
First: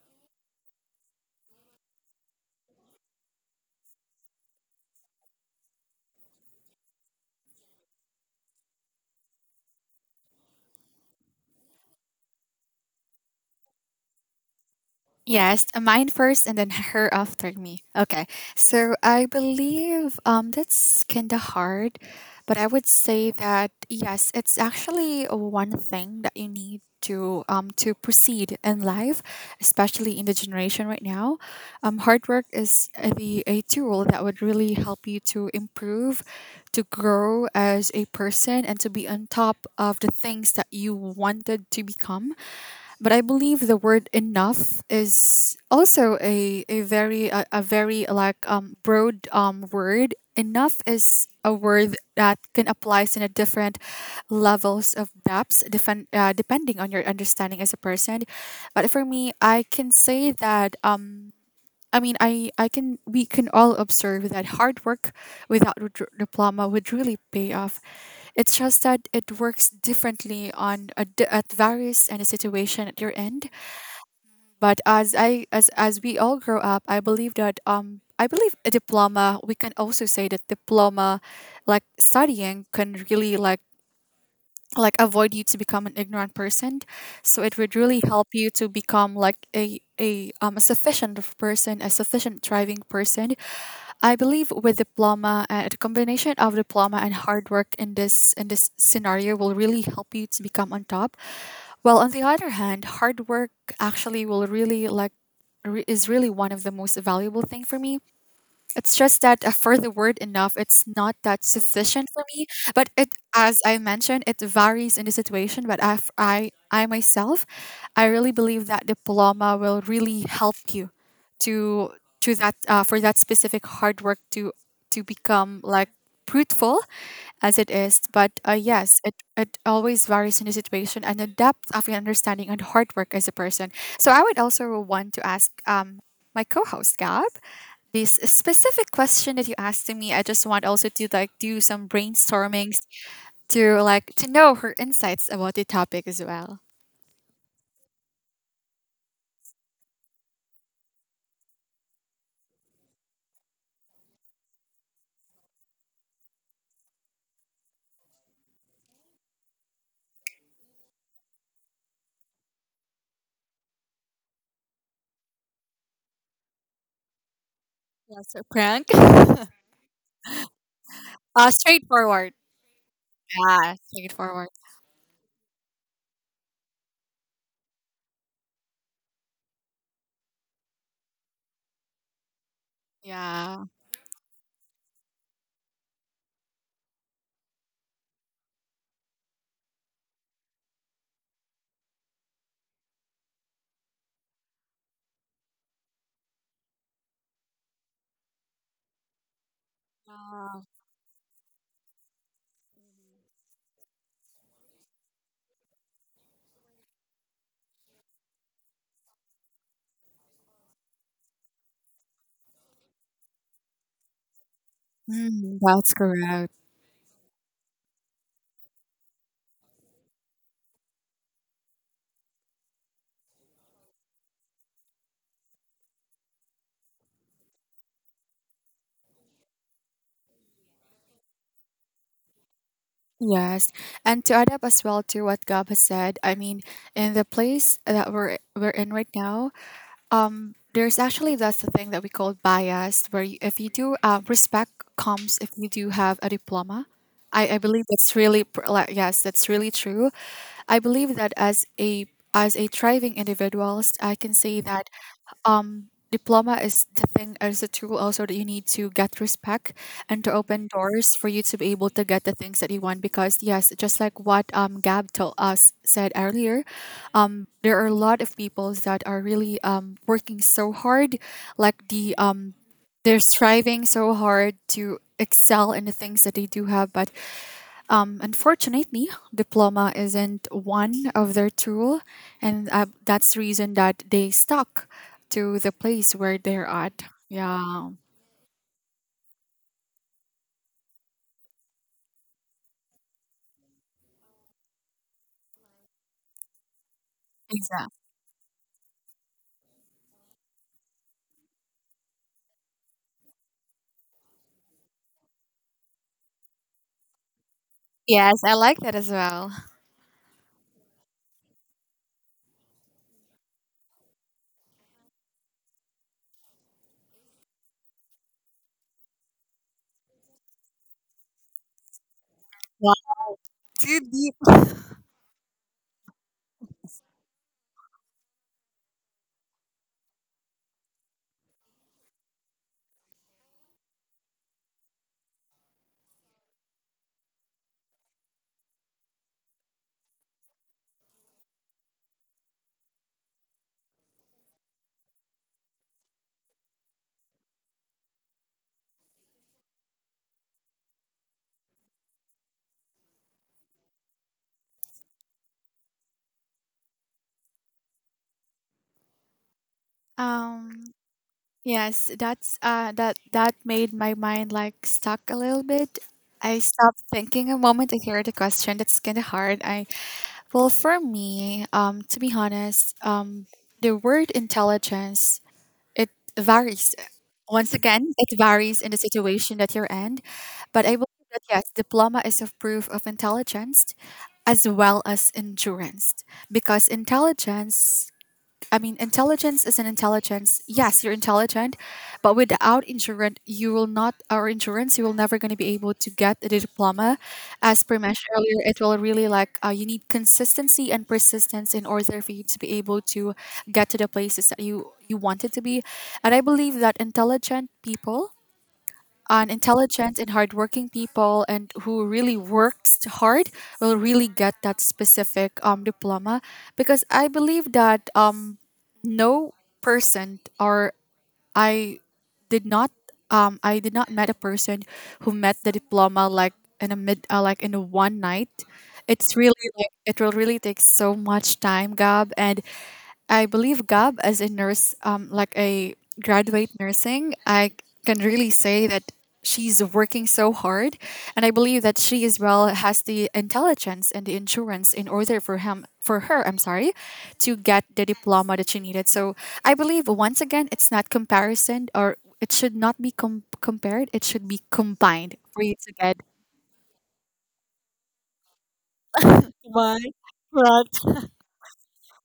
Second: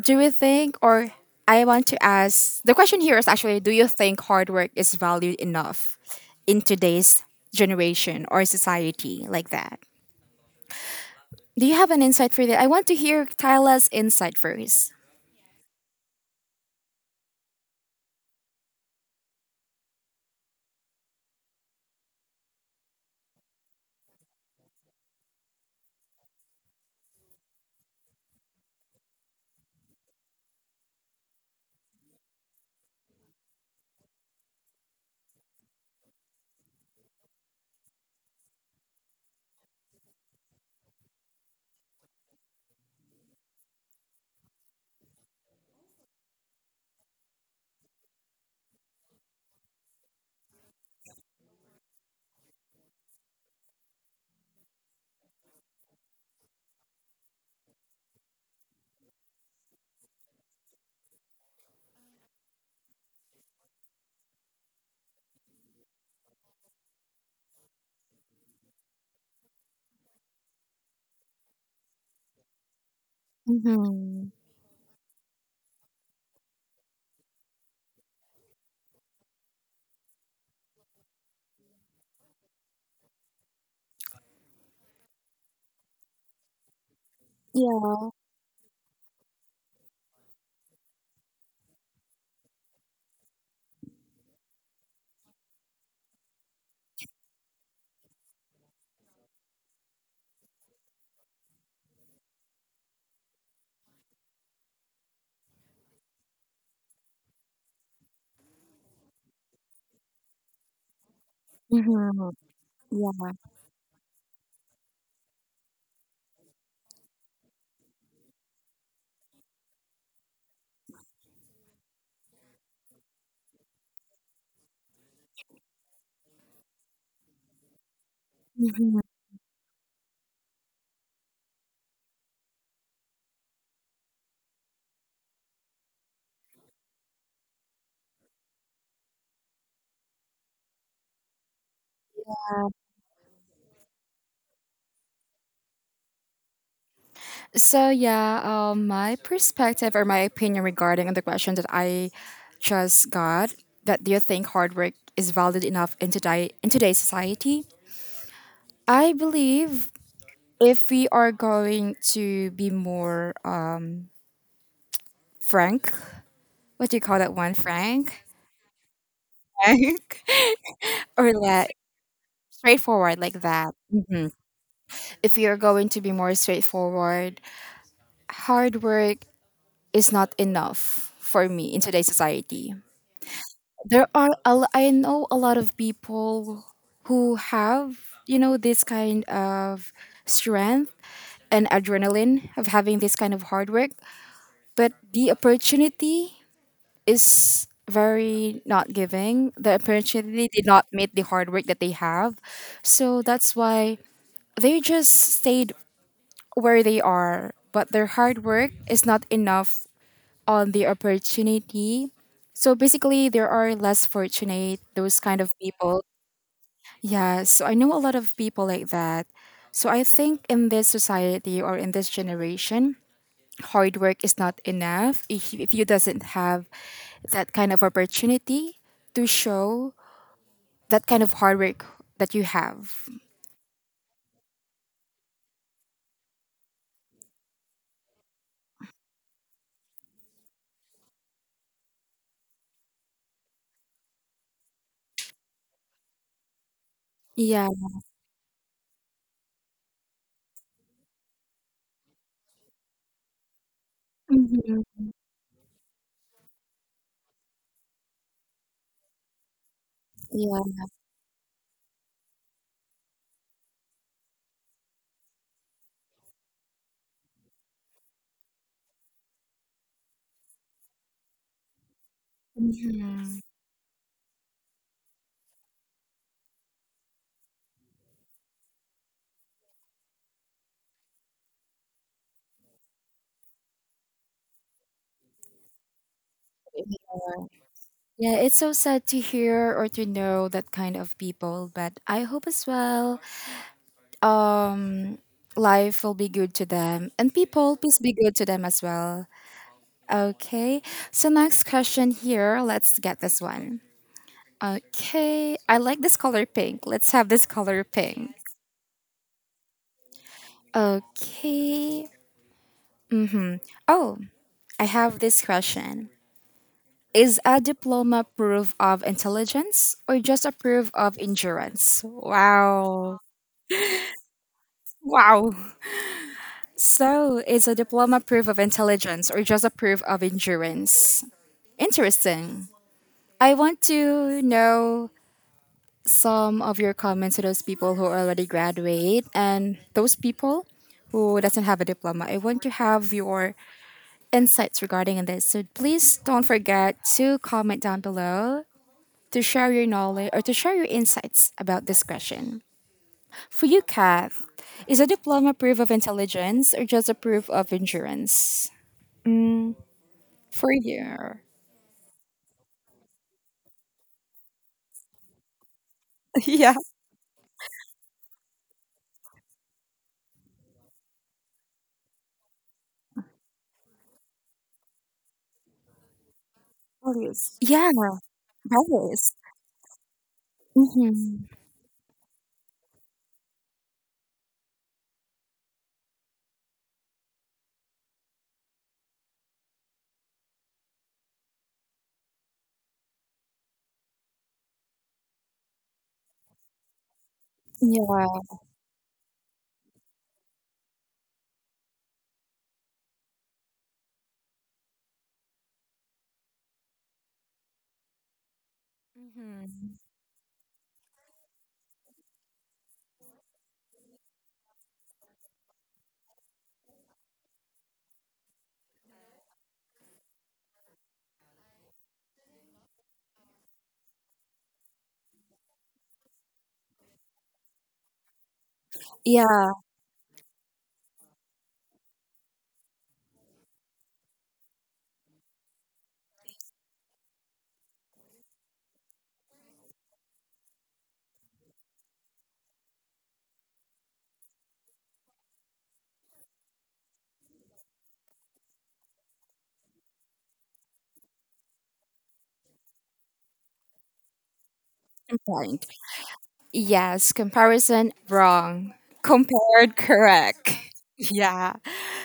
Do you think, or I want to ask the question here is actually do you think hard work is valued enough in today's generation or society? Like that? Do you have an insight for that? I want to hear Tyla's insight first.
Yes, mine first and then [LAUGHS] her after me. Okay. So I believe um that's kind of hard, but I would say that yes, it's actually one thing that you need to um to proceed in life, especially in the generation right now. Um hard work is a- the a tool that would really help you to improve, to grow as a person, and to be on top of the things that you wanted to become. But I believe the word enough is also a, a very a, a very like um broad um word. Enough is a word that can applies in a different levels of depths defen- uh, depending on your understanding as a person. But for me, I can say that um I mean, I, I can, we can all observe that hard work without a dr- diploma would really pay off. It's just that it works differently on a di- at various and a situation at your end.
Mm-hmm.
But as I as as we all grow up, I believe that um I believe a diploma. We can also say that diploma, like studying, can really like like avoid you to become an ignorant person, so it would really
Yeah.
help you to become like a a um a sufficient of person, a sufficient thriving person. I believe with diploma, uh, the combination of diploma and hard work in this in this scenario will really help you to become on top. Well, on the other hand, hard work actually will really like re- is really one of the most valuable thing for me. It's just that, uh, for the word enough, it's not that
Mhm.
sufficient for me. But it,
Yeah.
as I mentioned, it varies in the situation. But I, I, I myself, I really believe that diploma will really help you to to that, uh, for that specific hard work to to become like fruitful as it is. But uh, yes,
Mhm.
it it always varies in the situation and the depth of your understanding and hard work as a person. So I would also want to ask um my co-host Gab this specific question that you asked to me. I just want also to like do some brainstormings to like to know her insights about the topic as well.
So yeah, um, my perspective or my opinion regarding on the question that I just got, that do you think hard work is valued enough in today in today's society? I believe if we are going to be more um frank, what do you call that one?
Yeah,
Frank,
so prank.
[LAUGHS] frank, or
Uh
like
straightforward.
straightforward like that.
Yeah,
Hmm.
straightforward.
If we are going to be more straightforward, hard work is not enough for me in today's society.
Yeah.
There are a l- I know a lot of people who have, you know, this kind of strength and adrenaline of having this kind of hard work, but the opportunity is very not giving. The opportunity did
Wow.
not meet the hard work that they have. So that's why they just stayed where they are. But their hard work is not enough on the opportunity. So basically, there are less fortunate, those kind of
Mm, that's
people.
correct,
Yeah, so I know a lot of people like that. So I think in this society or in this generation, hard work is not enough if, if you doesn't have that kind of opportunity to show that kind of hard work that you have.
yes, and to add up as well to what Gab has said, I mean, in the place that we're we're in right now, um there's actually that's the thing that we call bias where you, if you do uh, respect comes if you do have a diploma. I, I
Yeah.
believe that's really pr- like, yes, that's really true. I believe that as a as a thriving individualist I can say
Mhm.
that um, diploma is the thing, is a tool also that you need to get respect and to
Yeah.
open doors for you to be able to get the things that you want, because yes, just like what um Gab told us said earlier, um there are a lot of people that are really um working so hard, like the um they're
Mhm.
striving so hard to excel in the things that they do have, but um, unfortunately, diploma isn't one of their tool, and uh, that's the reason that they stuck to the place where they're at. Yeah,
Yeah, it's so sad to hear or to know that kind of people, but I hope as well, um life will be good to them, and people
exactly.
please be good to them as well. Okay, so next question here, let's get this one. Okay. I like this color pink. Let's have this color pink.
Yes, I like that as well.
Okay. Mm-hmm. Oh, I have this question. Is a diploma proof of intelligence or just a proof of endurance?
Wow,
Wow.
too deep.
Wow. So, is a diploma proof of intelligence or just a proof of endurance? Interesting. I want to know some of your comments to those people who already graduate and those people who doesn't have a diploma. I want to have your insights regarding this. So please don't forget to comment down below to share your knowledge or to share your insights about this question. For you, Kath, is a diploma proof of intelligence or just a proof of endurance?
Um, yes, that's uh, that that made my mind like stuck a little bit. I stopped thinking a moment to hear the question. That's kind of hard. I well, for me, um, to be honest, um, the word intelligence, It varies.
Values.
Once
Yeah,
again, it varies in the
values.
situation that you're in. But I believe
Mm-hmm.
that yes, diploma is a proof of intelligence as well as endurance, because intelligence I mean, intelligence is an intelligence. Yes, you're intelligent, but without insurance, you will not, or insurance, you will never going to be able to get the diploma. As per
Yeah.
mentioned earlier, it will really like uh, you need consistency and persistence in order for you to be able to get to the places that you you wanted to be. And I believe that intelligent people an
Mhm.
intelligent and hardworking people and who really works hard will really get that specific um, diploma, because I believe that um, no person or I did not um I did not met a person who met the diploma like in a mid uh, like in a one night. It's
Yeah.
really like it will really take so much time, Gab, and I believe Gab as a nurse, um, like a graduate nursing, I can really say that she's working so hard, and I believe that she as well has the intelligence and the insurance in order for him, for her, I'm sorry, to get the diploma that she needed. So I believe once again, it's not comparison or it should not be com- compared. It should be combined
I'm
for you
trying.
to get.
Yes, comparison wrong. Compared
My
correct. [LAUGHS]
God.
Yeah.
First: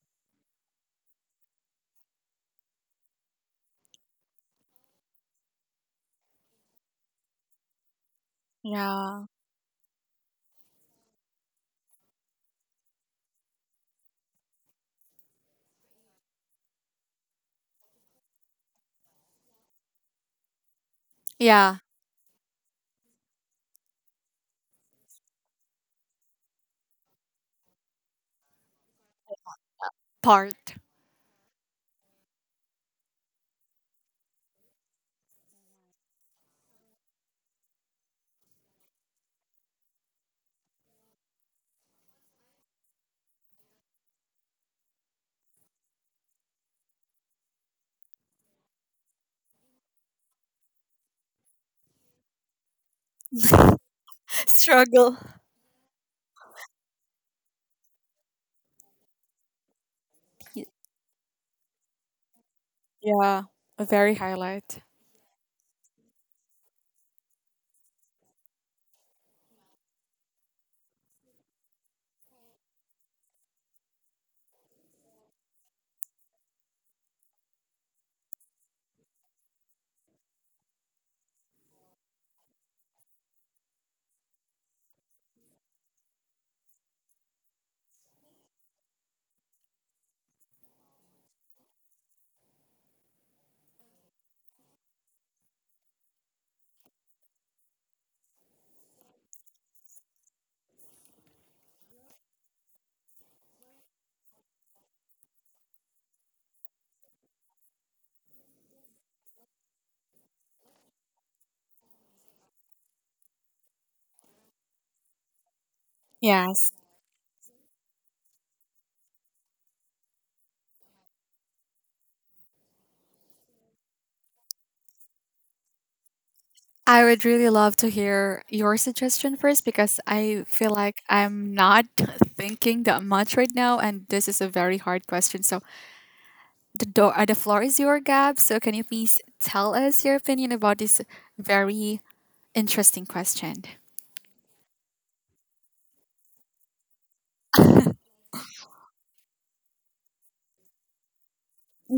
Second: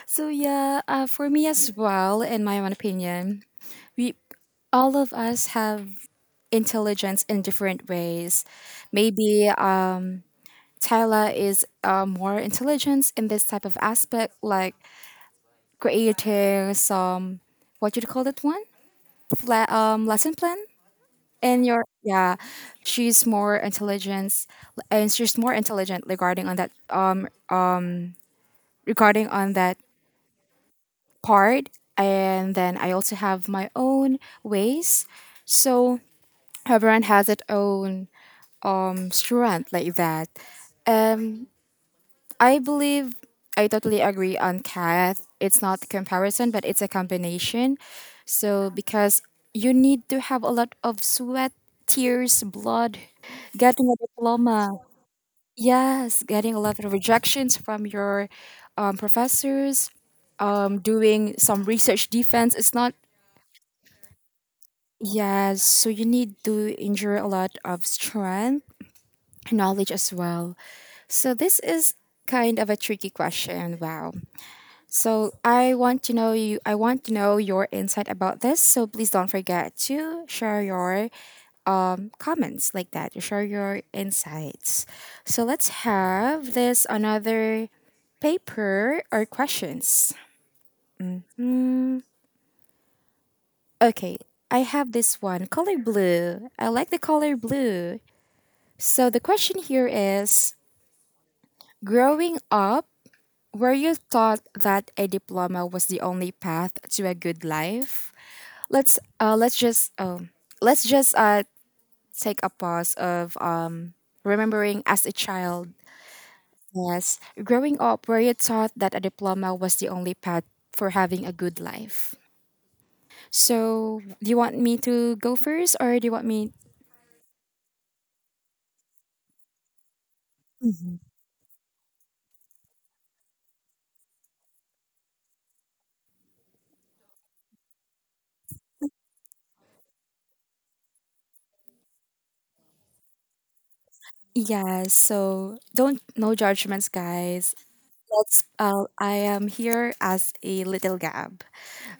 So yeah, uh, for me as well, in my own opinion, we all of us have intelligence in different ways.
Yeah.
Maybe um, Tyla is uh, more intelligent in this type of aspect, like creating some, what do you call that one? Fla- um, lesson plan and
Yeah.
your, yeah, she's more intelligent. And she's more intelligent regarding on that, um regarding on that
Part.
part. And then I also have my own ways. So everyone has its own um strength like that. um I believe, I totally agree on Kath, it's not comparison but it's a combination. So because you need to have a lot of sweat, tears, blood getting a
[LAUGHS]
diploma.
Struggle.
Yes, getting a lot of rejections from your um, professors, um, doing some research defense. It's not,
Yeah. A very highlight.
yes, so you need to endure a lot of strength, knowledge as well. So this is kind of a tricky question. Wow. So I want to know you. I want to know your insight about this. So please don't forget to share your um, comments like that, to share your insights. So let's have this another paper or questions. Okay, I have this one color blue. I like the color blue. So the question here is, growing up, were you taught that a diploma was the only path to a good life? Let's uh let's just um let's just uh take a pause of um remembering as a child.
Yes.
Yes, growing up, where you thought that a diploma was the only path for having a good life. So, do you want me to go first or do you want me?
I would really love to hear your suggestion first, because I feel
Mhm.
like I'm not [LAUGHS] thinking that much right now, and this is a very hard question. So the door, uh, the floor is your Gab. So can you please tell us your opinion about this very interesting question?
Yes, so don't, no judgments, guys. Let's, uh, I am here as a little Gab.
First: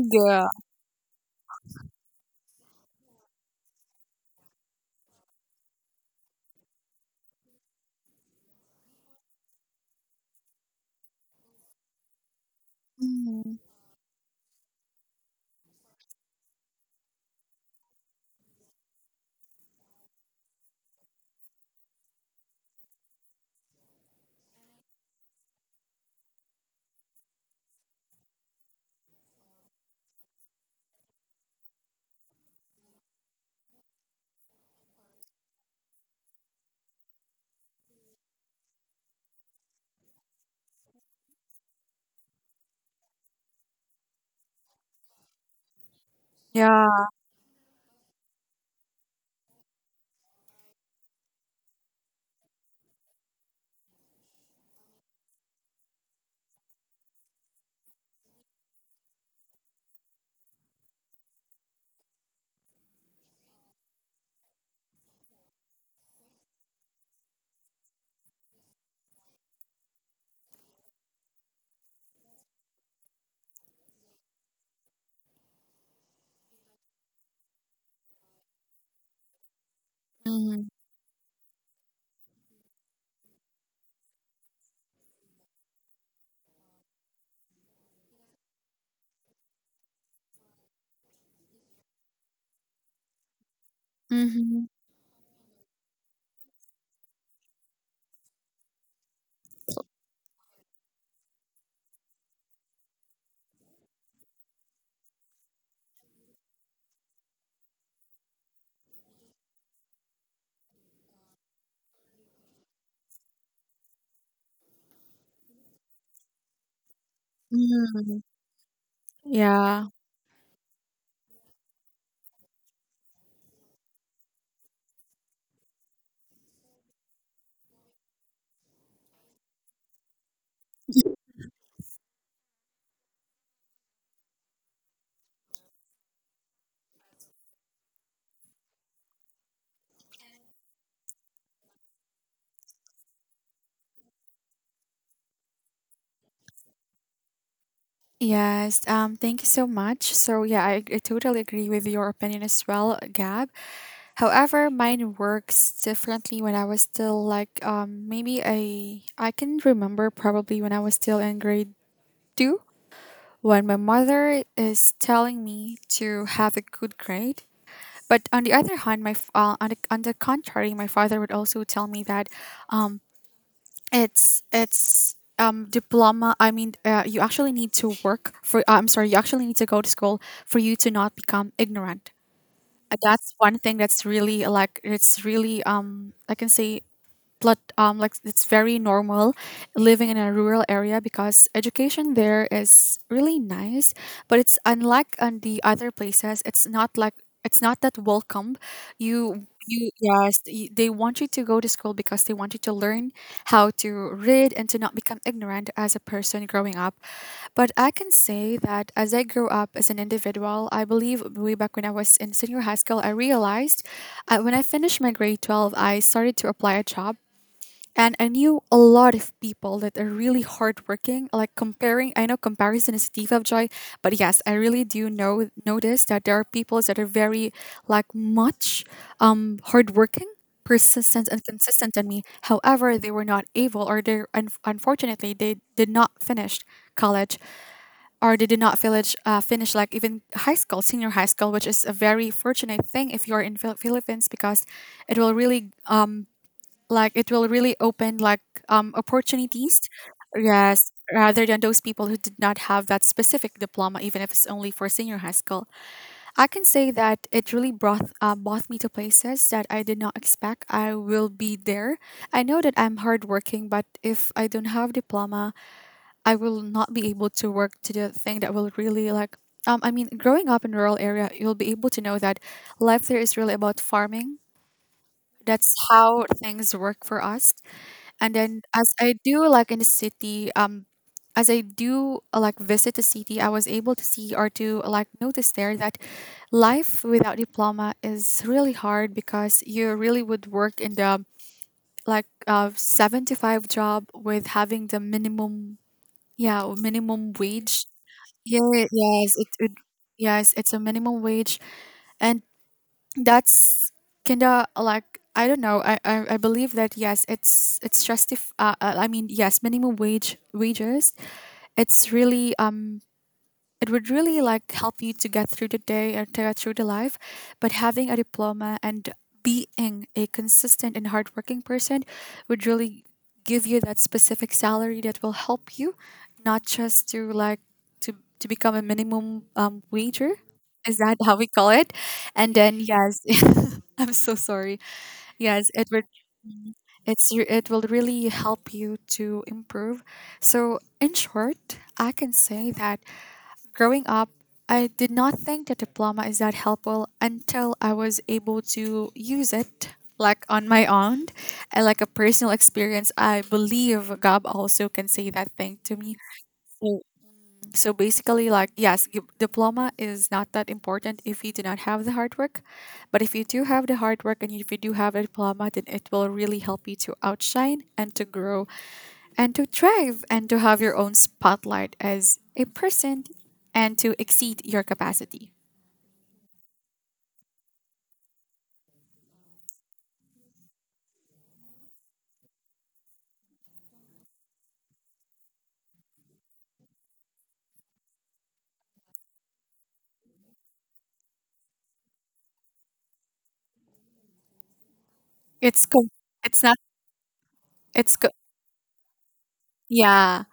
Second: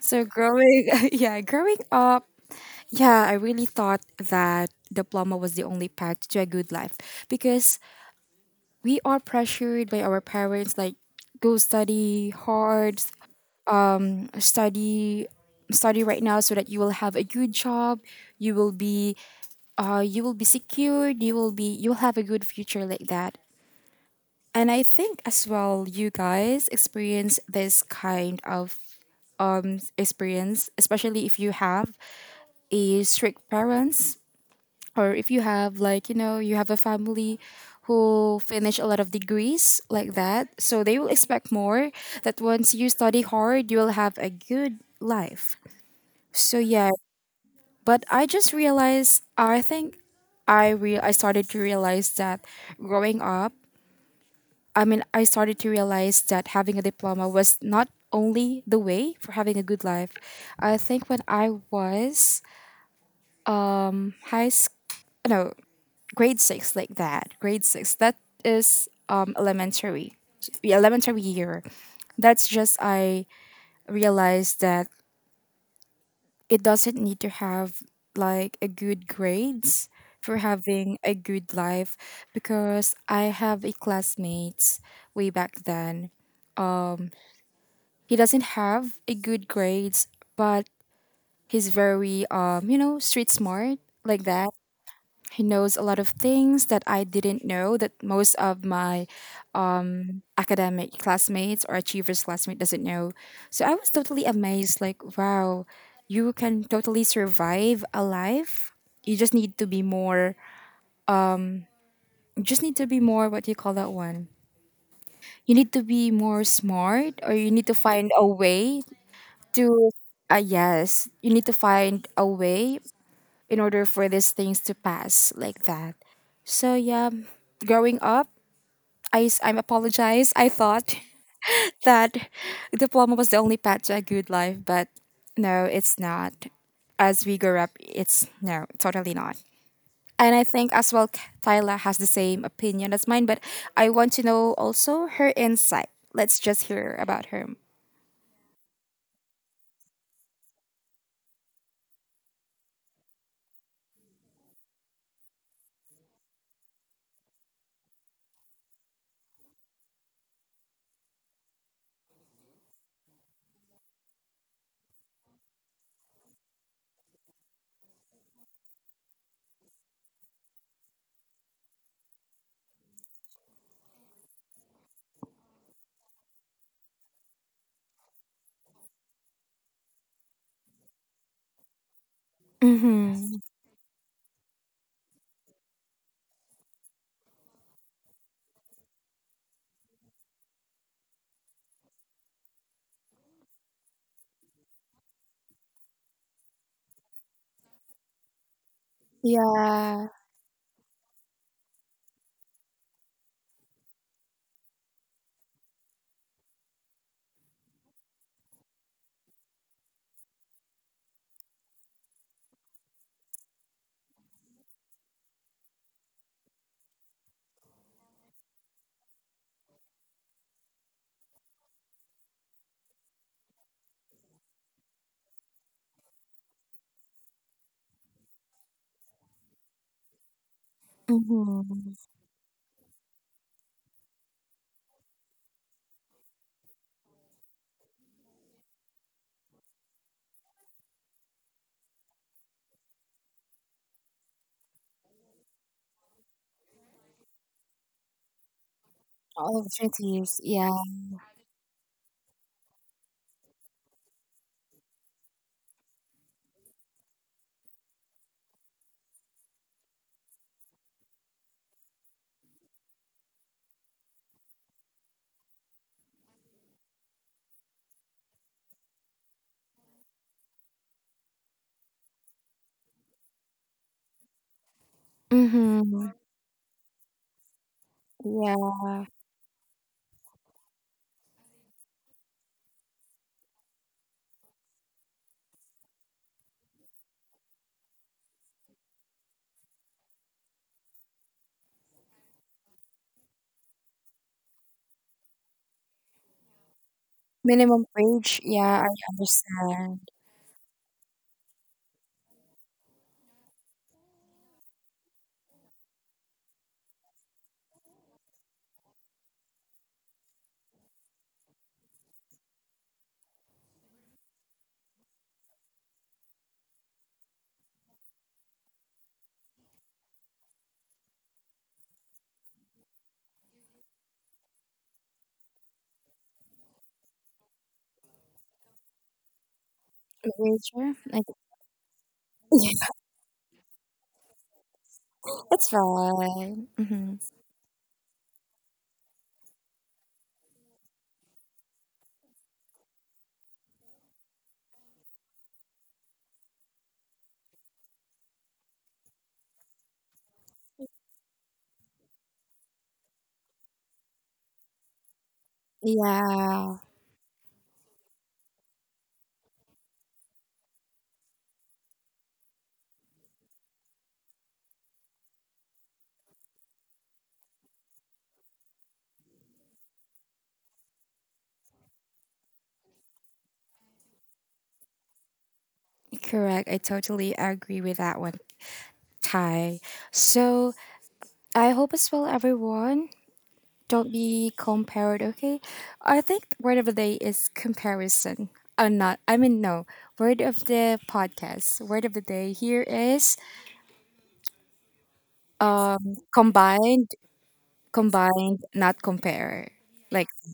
So, growing, [LAUGHS] yeah, growing up, yeah, I really thought that diploma was the only path to a good life because we are pressured by our parents, like, go study hard,
Mhm.
study, study right now so that you will have a good job, you will be, uh, you will be secured, you will be, you'll have a good future like that. And I think as well you guys experience this kind of um experience, especially if you have a strict parents, or if you have like, you know, you have a family who finish a lot of degrees like that, so they will expect more that once you study hard you will have a good life. So yeah,
Yeah.
but I just realized, I think I re- I started to realize that growing up, I mean, I started to realize that having a diploma was not only the way for having a good life. I think when I was high school, no, grade six like that. Grade six, that is um elementary. Yeah, elementary year. That's just I realized that it doesn't need to have like a good grades for
Mhm.
having a good life because I have a classmate way back then. He doesn't have a good grades, but he's very um, you know, street smart like that.
Mhm.
He knows a lot of things that I didn't know, that most of my academic classmates or achievers classmate doesn't know. So I was totally amazed, like wow, you can totally survive a life. You just need to be more, you just need to be more, what do you call that one? You need to be more smart, or you need to find
Mhm.
a way to,
Yeah.
uh, yes, you need to find a way in order for these things to pass like that. So yeah, growing up, I s- I'm apologize, I thought [LAUGHS] that diploma was the only path to a good life, but no, it's not. As we grow up, it's no, totally not. And I think as well, K- Tyla has the same opinion as mine, but I want to know also her insight. Let's just hear about her.
Yes. Um. Thank you so much. So yeah, I, I totally agree with your opinion as well, Gab. However, mine works differently when I was still like um maybe I I can remember probably when I was still in grade two, when my mother is telling me to have a good grade. But on the other hand, my f- uh, on, the, on the contrary, my father would also tell me that um. It's it's um diploma. I mean, uh, you actually need to work for. Uh, I'm sorry, you actually need to go to school for you to not become ignorant. Uh, That's
Mm-hmm.
one thing that's really like it's really um I can say blood um like it's very normal living in a rural area, because education there is really nice, but it's unlike on the other places, it's not like it's not that welcomed. You you
Yeah.
yes y- they want you to go to school because they want you to learn how to read and to not become ignorant as a person growing up. But I can say that as I grew up as an individual, I believe way back when I was in senior high school, I realized uh, when I finished my grade twelve, I started to apply a job, and I knew a lot of people that are really hardworking. Like comparing, I know comparison is a thief of joy, but yes, I really do know notice that there are people that are very like much um hardworking, persistent, and
Mm-hmm.
consistent than me. However, they were not able, or they un- unfortunately they did not finish college, or they did not finish uh, finish like even high school, senior high school, which is a very fortunate thing if you are in Phil- Philippines, because it will really um like it will really open like um
All
opportunities,
opportunities. Yeah.
yes, rather than those people who did not have that specific diploma, even if it's only for senior high school. I can say that it really brought uh, brought me to places that I did not expect I will be there. I know that I'm hardworking, but if I don't have diploma, I will not be able to work to the thing that will really like um, I mean, growing up in rural area, you'll be able to know that life there is really about farming. That's
Mm-hmm.
how things work for us. And then as
Yeah.
I do like in the city, um, as I do uh, like visit the city, I was able to see or to like notice there that life without diploma is really hard, because you really would work in the like uh seven to five job with having the minimum, yeah, minimum wage.
Minimum wage.
Yeah,
Yeah, I
yes, it, it
understand.
yes, it's a minimum wage, and that's kinda like I don't know. I, I, I believe that yes, it's it's justif. Uh, uh, I mean yes, minimum wage wages. It's really um it would really like help you to get through the day or to get through the life. But having a diploma and being a consistent and hardworking person would really give you that specific salary that will help you, not just to like to to become a minimum um, wager.
Wage. Yeah,
Is that
like,
how we call it? And then
[LAUGHS]
yes, [LAUGHS] I'm so sorry. Yes,
it's
it would.
fine.
Mhm.
Mm-hmm.
It's re- it will really help you to improve. So in short, I can say that growing up, I did not think the diploma is that helpful until I was able to use it like on my own and like a personal experience. I believe Gab also can say that thing to me.
Yeah.
So basically, like yes, gi- diploma is not that important if you do not have the hard work, but if you do have the hard work and if you do have a diploma, then it will really help you to outshine and to grow and to thrive and to have your own spotlight as a person and to exceed your capacity.
Correct. I totally agree with that one, Ty. So I hope as well, everyone, don't be compared, okay? I think word of the day is comparison. Uh, not, I mean, no. Word of the podcast, word of the day here is
it's com-
um,
it's not
combined,
it's co-
combined, not compare. Like,
yeah,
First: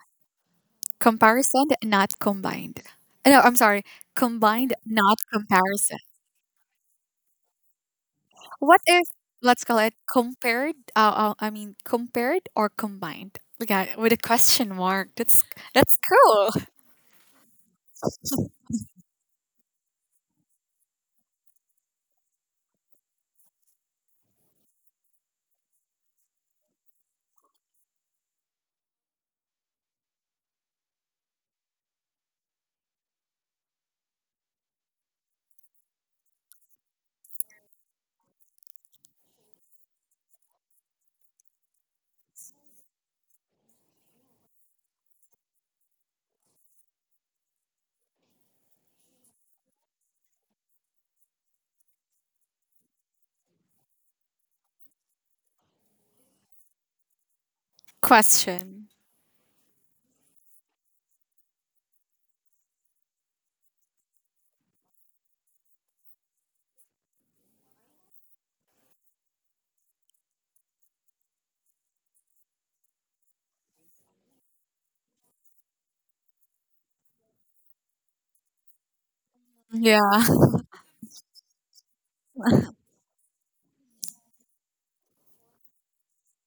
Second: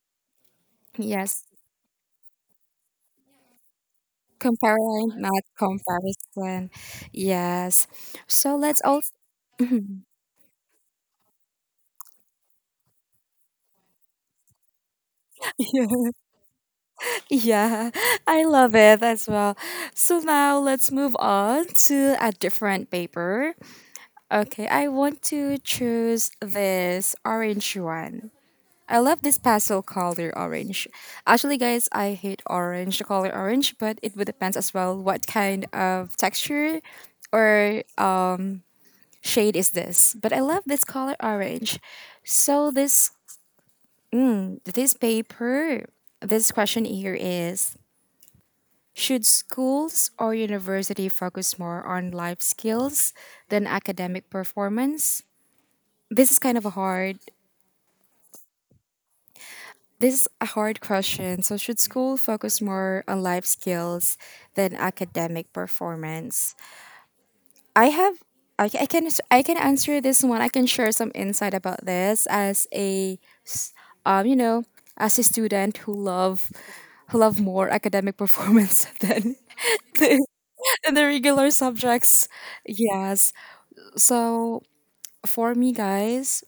yes,
comparison not combined. No, I'm sorry, combined
comparing,
not
not
comparison.
comparison. Yes. So let's
What
all.
if let's call it
[LAUGHS]
compared? Uh, uh, I mean compared or combined? Look at it with a question mark. That's that's
Yeah.
cool.
Yeah, [LAUGHS] I love it as well. So now let's move on to a different paper. Okay, I want to choose this orange one. I love this pastel color orange. Actually, guys, I hate orange, the color orange, but it would depends as well what kind of texture or uh, shade is this, but I love this color orange. So this this paper, this question here is, should schools or university focus more on life skills than academic performance? This is kind of a hard,
Question.
this is a hard question. So should school focus more on life skills than academic performance? I have, I, ca- I can I can answer this one. I can share some insight about this as a um you know, as a student who love, who love more academic performance [LAUGHS] than
Yeah.
the, than the regular subjects. Yes. So for me, guys,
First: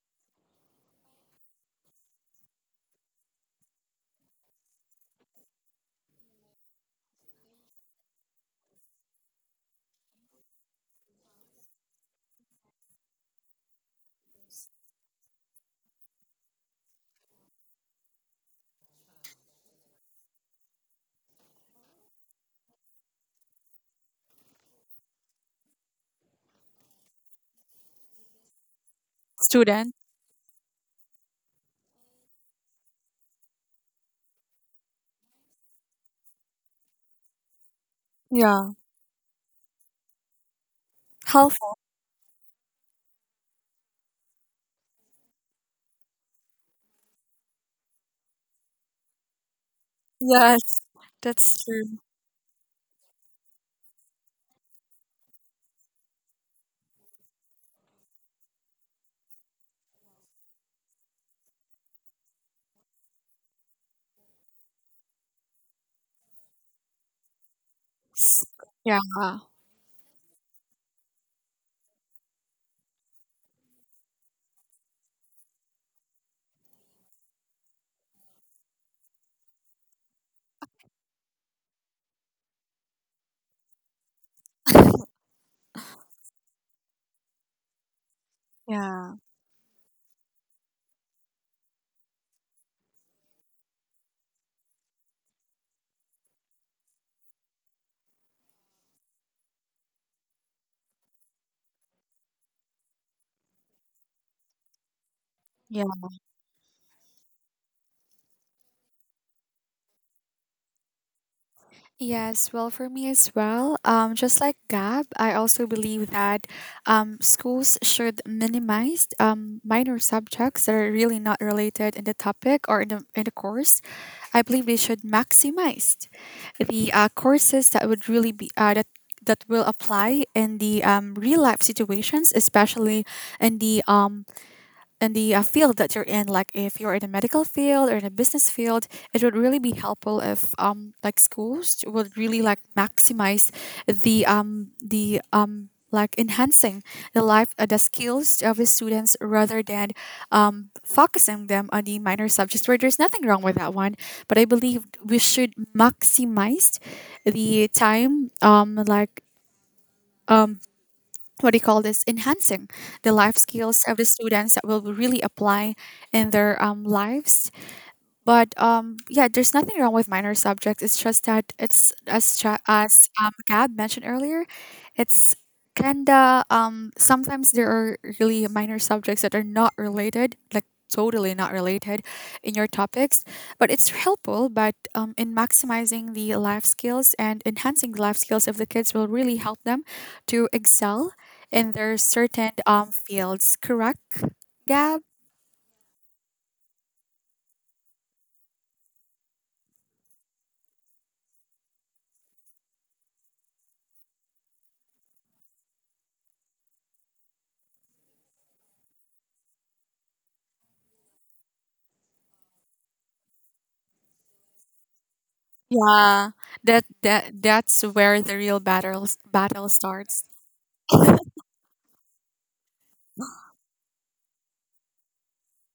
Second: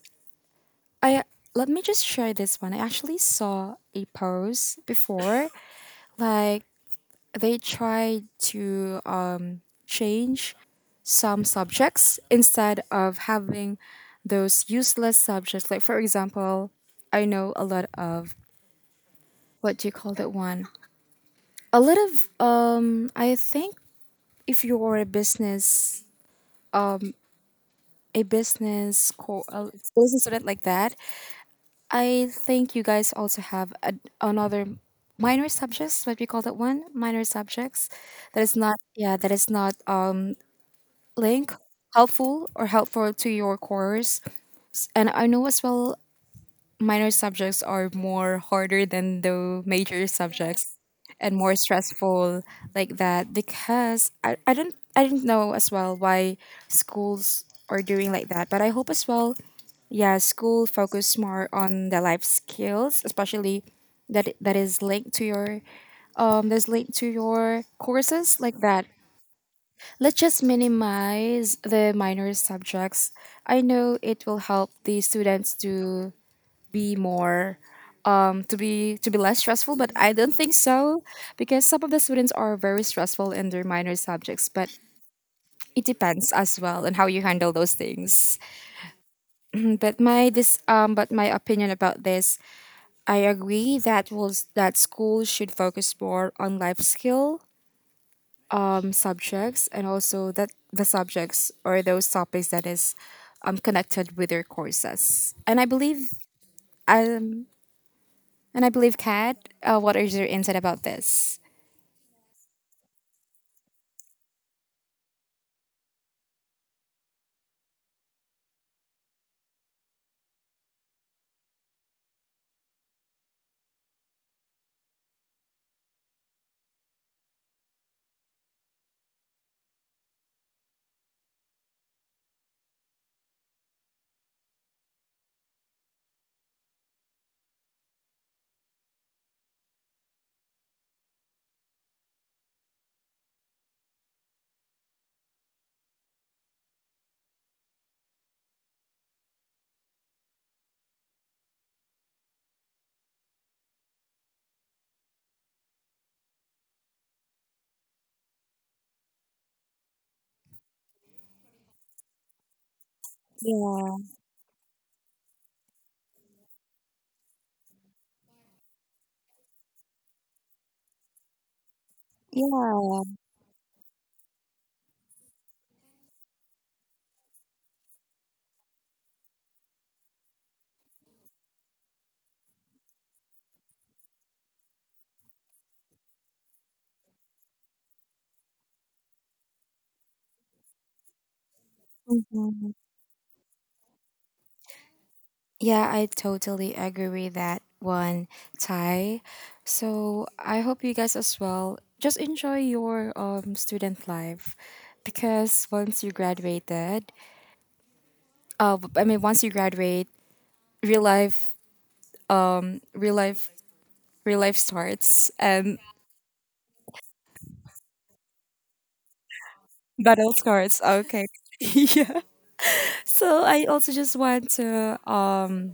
I, let me just share this one. I actually saw a post before, [LAUGHS] like they tried to um, change some subjects instead of having those useless subjects. Like for example, I know a lot of, what do you call that one? A lot of um, I think if you are a business, a business co- a
Student.
business student like that, I think you guys also have a, another minor subjects, what we call that one, minor subjects that is
Yeah.
not, yeah, that is not uh link,
Helpful.
helpful, or helpful to your course. And I know as well minor subjects are more harder than the major
Yes.
subjects and more
That's true.
stressful like that because I, I don't I don't know as well why schools are doing like that, but I hope as well yeah school focus more on the life skills, especially that that is linked to your um that's linked to your courses like that.
Yeah.
Let's just minimize the minor subjects. I know it will help the students to be more um, to be to be less stressful, but I don't think so because some of the students are very stressful in their minor subjects, but it depends as well on how you handle those things.
Yeah.
But my this um but my opinion about this, I agree that was that school should focus more on life skill um, subjects, and also that the subjects or those topics that is um connected with their courses. And I
Yeah.
believe um and I believe, kat, uh, what is your insight about this?
Yes, well, for me as well, um, just like Gab, I also believe that um, schools should minimize um, minor subjects that are really not related in the topic or in the, in the course. I believe they should maximize the uh, courses that would really be uh, that that will apply in the um, real life situations, especially in the um, in the uh, field that you're in, like if you're in a medical field or in a business field. It would really be helpful if um like schools would really like maximize the um the um like enhancing the life uh, the skills of the students, rather than um focusing them on the minor subjects, where there's nothing wrong with that one, but I believe we should maximize the time um like what do you call this, enhancing the life skills of
Yeah,
the students that will really apply in their um, lives. But um, yeah, there's nothing wrong with minor subjects. It's just that it's as cha-
yeah,
as um, Gab mentioned earlier, it's kinda um sometimes there are really minor subjects that are not related, like totally not related, in your topics. But it's helpful. But um, in maximizing the life skills and enhancing the life skills of the kids will really help them to excel in their certain
mm.
um fields. Correct, Gab?
Yeah. I totally agree with that one, Ty. So I hope you guys as well just enjoy your um student life, because once you graduated, uh, b- I mean once you graduate, real life, um, real life, real life starts and
Yeah, that that that's where the real battles battle starts.
battle starts. Okay, [LAUGHS] yeah. So I also just want to um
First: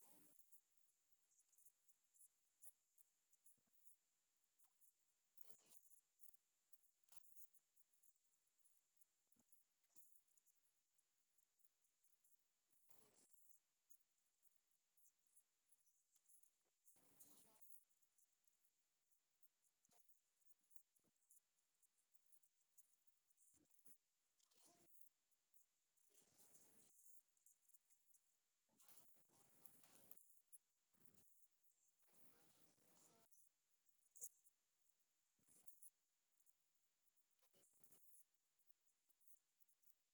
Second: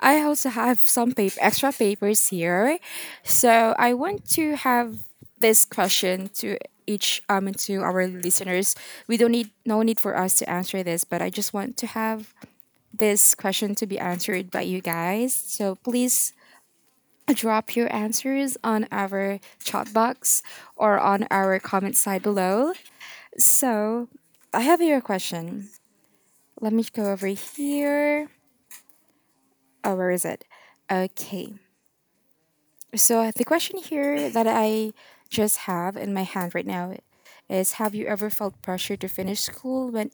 I also have some paper, extra papers here. So I want to have this question to each um to our listeners. We don't need no need for us to answer this, but I just want to have this question to be answered by you guys. So please drop your answers on our chat box or on our comment side below. So I have your question. Let me go over here. Oh, where is it? Okay. So uh, the question here that I just have in my hand right now is have you ever felt pressure to finish school when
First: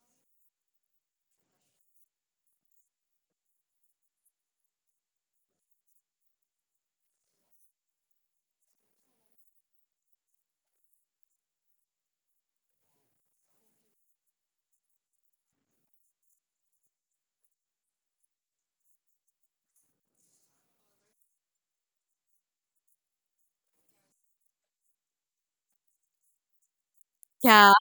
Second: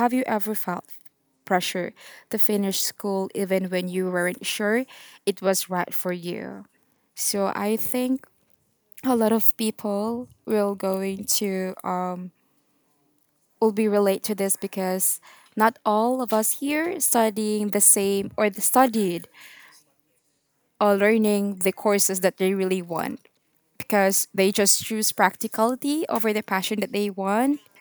have you ever felt pressure to finish school even when you weren't sure it was right for you? So I think a lot of people will going to uh, will be relate to this because not all of us here studying the same, or the studied or learning the courses that they really want, because they just choose practicality over the passion that they want.
Yeah.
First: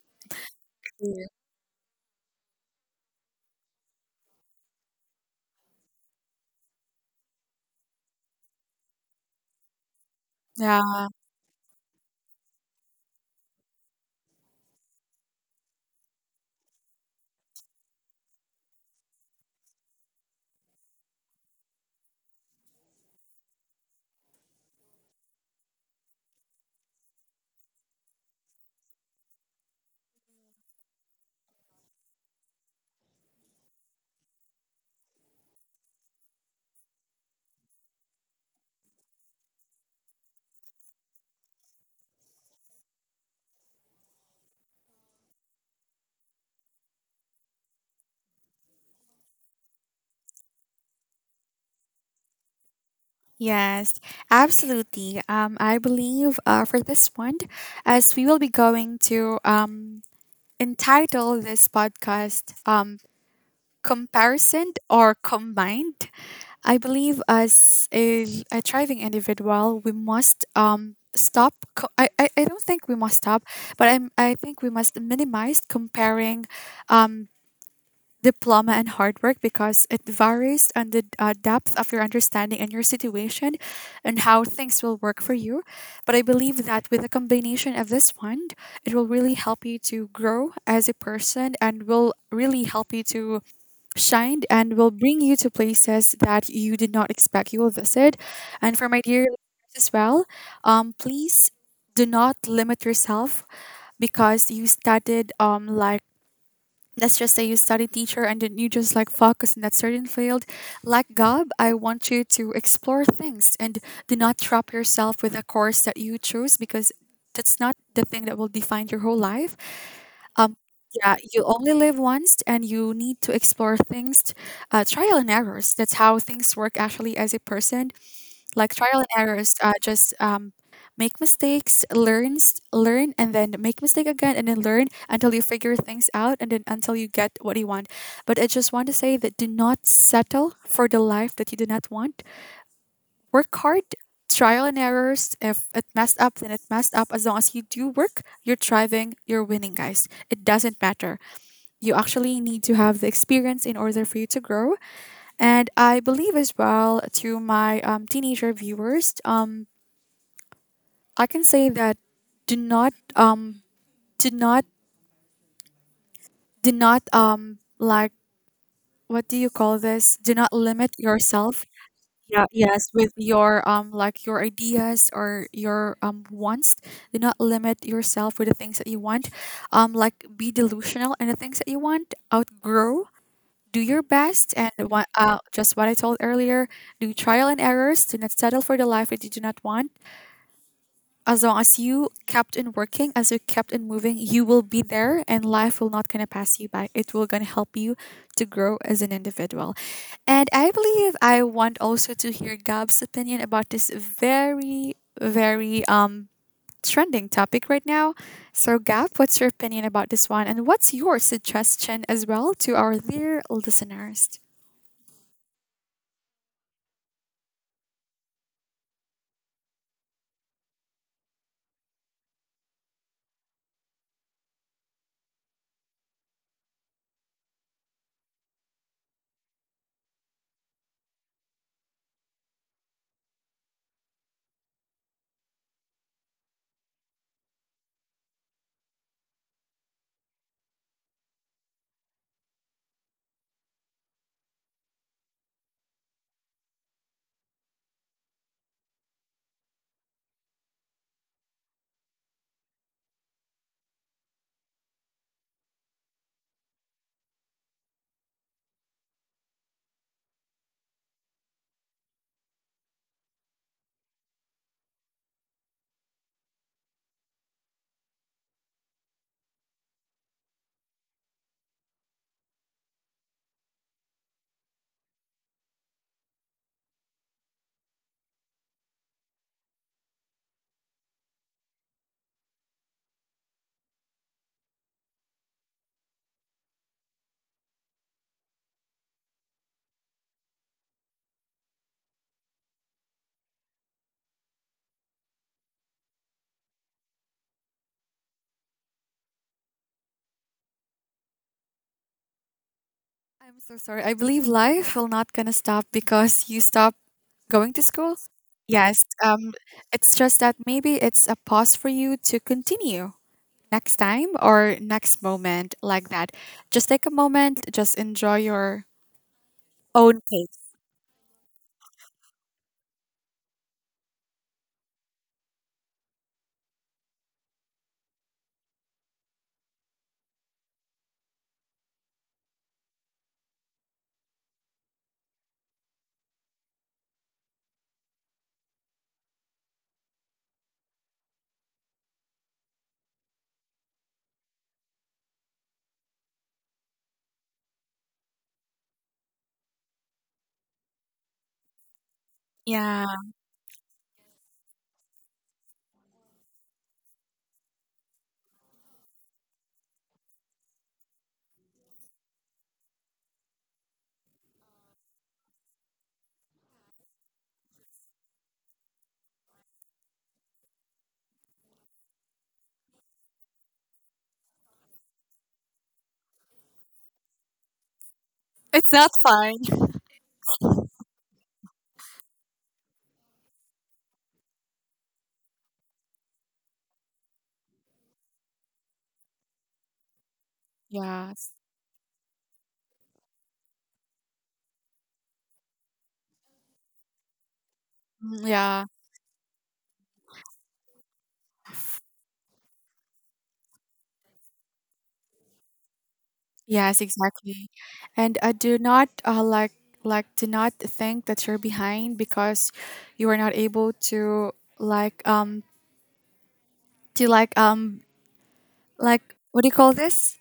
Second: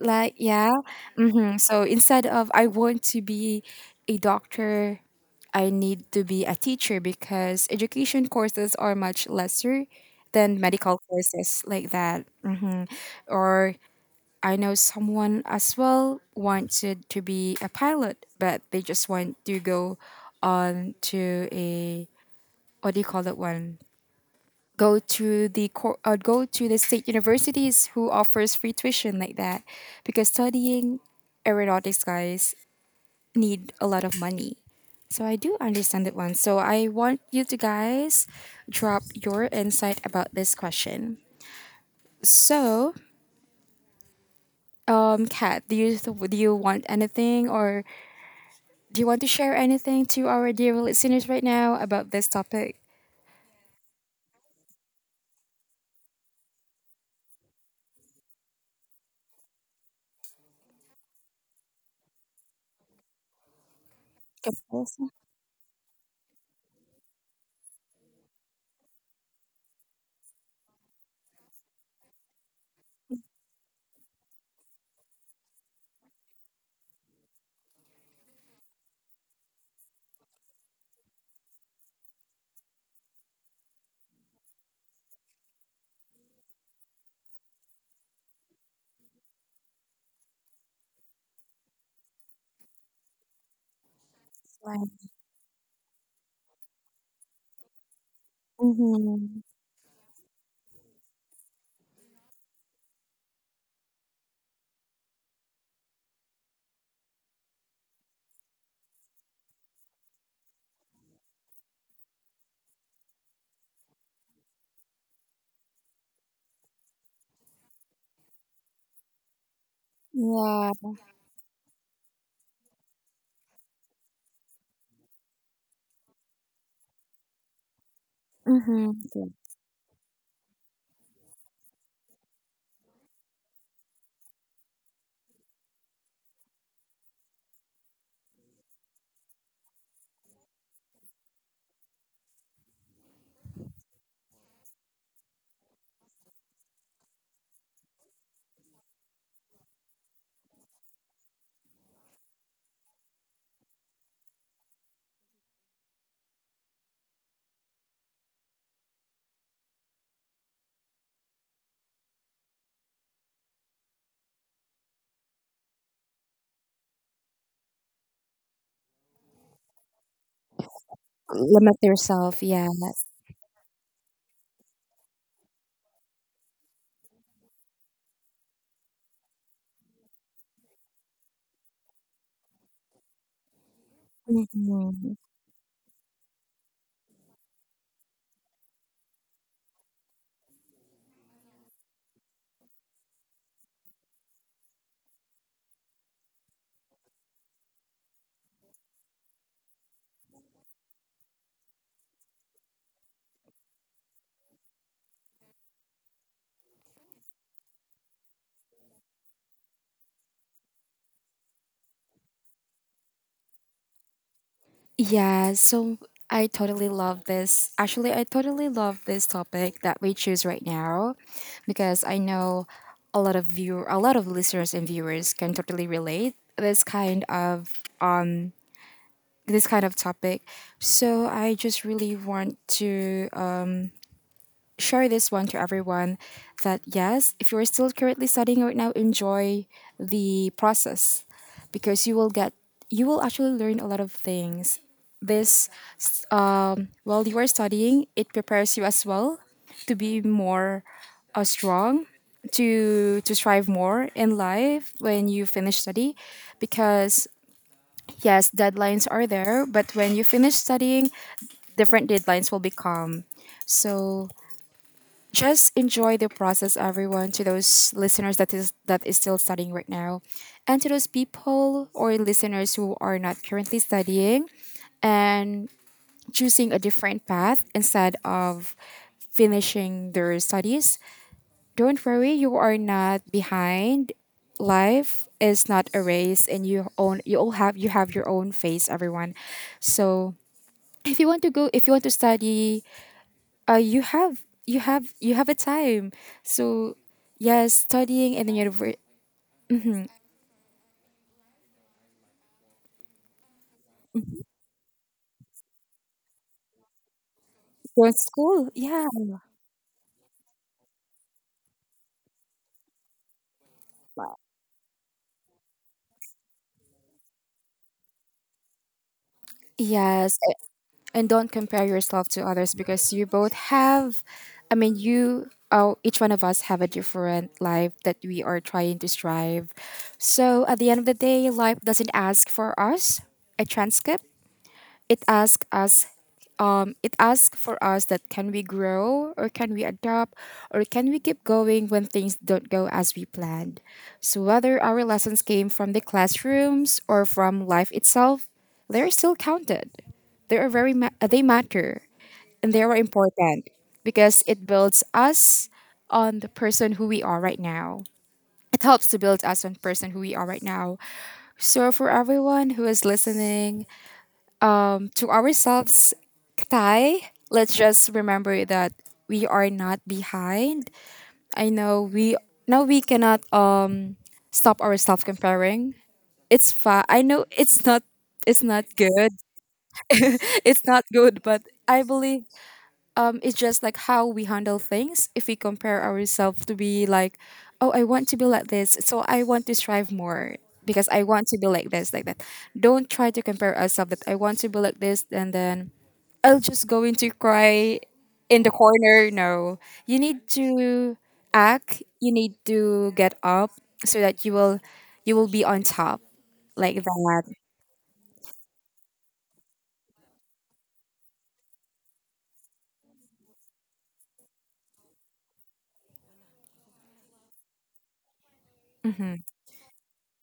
Like, yeah.
Yeah.
Mm. So instead of I want to be a doctor, I need to be a teacher because education courses are much lesser than
Yeah.
medical courses like that. Or I know someone as well wanted to be a pilot, but they just want to go on to a what do you call that one? Go to the cor- uh, go to the state universities who offers free tuition like that because studying aeronautics, guys, need a lot of money. So I do understand that one. So I want you to guys drop your insight about this question. So um kat, do you do you want anything, or do you want to share anything to our dear listeners right now about this topic?
Yes, absolutely. Um, I believe uh, for this one, as we will be going to um, entitle this podcast um, Comparison
Comparison
or Combined, I believe as a, a thriving individual, we must um, stop. Co- I, I, I don't think we must stop, but I'm, I think we must minimize comparing um, diploma and hard work, because it varies on the uh, depth of your understanding and your situation and how things will work for you. But I believe that with a combination of this one, it will really help you to grow as a person and will really help you to shine and
slide.
will bring you to places that you did not expect you will visit. And for my dear listeners
Mhm.
as well, um, please do not limit yourself because you studied um like let's just say you study teacher and then you just like focus in that certain field. Like Gob, I want you to explore things and do not trap yourself with a course that you choose because that's not the thing that will define your whole life. Um,
Yeah.
yeah, you only live once and you need to explore things, uh, trial and errors. That's how things work actually as a person, like
Hmm.
trial and errors, uh, just um, make mistakes, learn s- learn and then make mistake again and then learn until you figure things out and then until you get what you want. But I just want to say that do not settle for the life that you do not want. Work hard, trial and errors. If it messed up, then it messed up. As long as you do work, you're thriving, you're winning, guys. It doesn't matter. You actually need to have the experience in order for you to grow. And I believe as well, to my um, teenager viewers, um, I can say that do not um do not do not um like what do you call this? Do not limit yourself.
Limit yourself.
Yeah, yes,
Yes.
with your um like your ideas or your um wants. Do not limit yourself with the things that you want. Um like be delusional in the things that you want. Outgrow. Do your best and what
Mhm.
uh just what I told earlier, do trial and errors, do not settle for the life that you do not want. As long as you kept in working, as you kept in moving, you will be there and life will not gonna pass you by. It will gonna help you to grow as an individual. And I believe I want also to hear Gab's opinion about this very, very um trending topic right now. So Gab, what's your opinion about this one? And what's your suggestion as well to our dear listeners?
Yeah, so I totally love this. Actually, I totally love this topic that we choose right now because I know a lot of view a lot of listeners and viewers can totally relate this kind of this kind of topic. So I just really want to share this one to everyone that yes, if you're still currently studying right now, enjoy the process because you will get you will actually learn a lot of things. This while you are studying, it prepares you as well to be more uh, strong, to to strive more in life when you finish study. Because yes, deadlines are there, but when you finish studying, different deadlines will become. So just enjoy the process, everyone. To those listeners that is that is still studying right now, and to those people or listeners who are not currently studying and choosing a different path instead of finishing their studies, don't worry, you are not behind. Life is not a race, and you own you all have you have your own face, everyone. So if you want to go, if you want to study, uh, you have you have you have a time. So yes, studying in the university
I'm so sorry. I believe life will not gonna stop because you stop going to school.
school.
Yes.
Yeah.
Um it's just that maybe it's a pause for you to continue next time or next moment like that. Just take a moment, just enjoy your own
Yes, a-
pace.
and don't compare yourself to others because you both have, I mean, you, oh, each one of us have a different life that we are trying to strive. So at the end of the day, life doesn't ask for us a transcript. It asks us, um, it asks for us that can we grow, or can we adapt, or can we keep going when things don't go as we planned. So whether our lessons came from the classrooms or from life itself, they're still counted, they are very ma- they matter, and they are
Yeah.
important because it builds us on the person who we are right now. It helps to build us on person who we are right now. So for everyone who is listening to ourselves, Ktay, let's just remember that we are not behind. I know we now we cannot um stop ourselves comparing. It's fine. I know it's not it's not
It's not
good.
fine.
[LAUGHS] It's not good, but I believe it's just like how we handle things. If we compare ourselves to be like, oh, I want to be like this, so I want to strive more because I want
Yes.
to be like this, like that. Don't try to compare ourselves that I want to be like this, and then I'll just go into cry
Mm,
in the
yeah.
corner. No, you need to act. You need to get up so that you will you will be on top like
Yes,
that.
exactly. And uh, do not, uh, like like do not think that you're behind because you are not able to like um do you like um
Hmm.
like what do you call this?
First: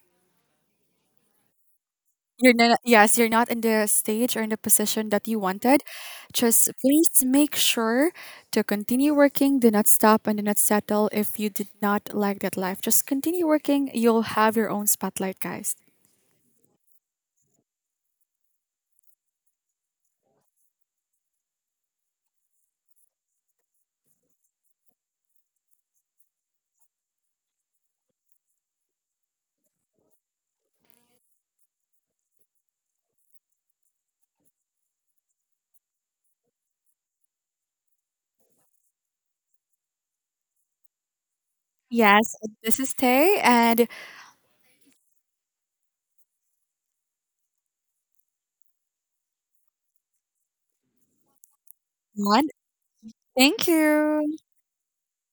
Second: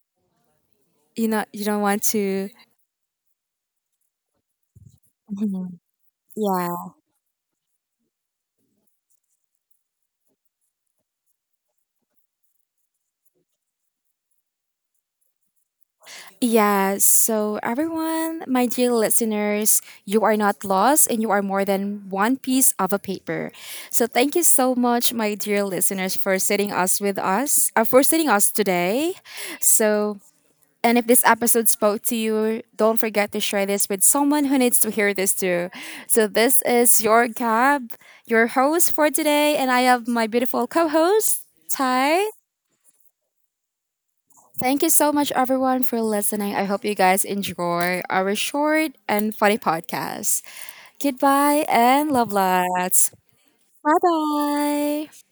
You know you don't want to.
You're not, yes, you're not in the stage or in the position that you
Mhm.
wanted. Just
Yeah.
please make sure to continue working. Do not stop and do not settle if you did not like that life. Just continue working. You'll have your own spotlight, guys.
Yes. So, everyone, my dear listeners, you are not lost and you are more than one piece of a paper. So, thank you so much, my dear listeners, for sitting us with us, uh, for sitting us today. So, and if this episode spoke to you, don't forget to share this with someone who needs to hear this too. So, this is your Gab, your host for today, and I have my beautiful co host, Ty.
Yes, this is Tay and
Thank you so much, everyone, for listening. I hope you guys enjoy our short and funny podcast. Goodbye and love
Juan.
lots.
Thank
Bye
you.
bye.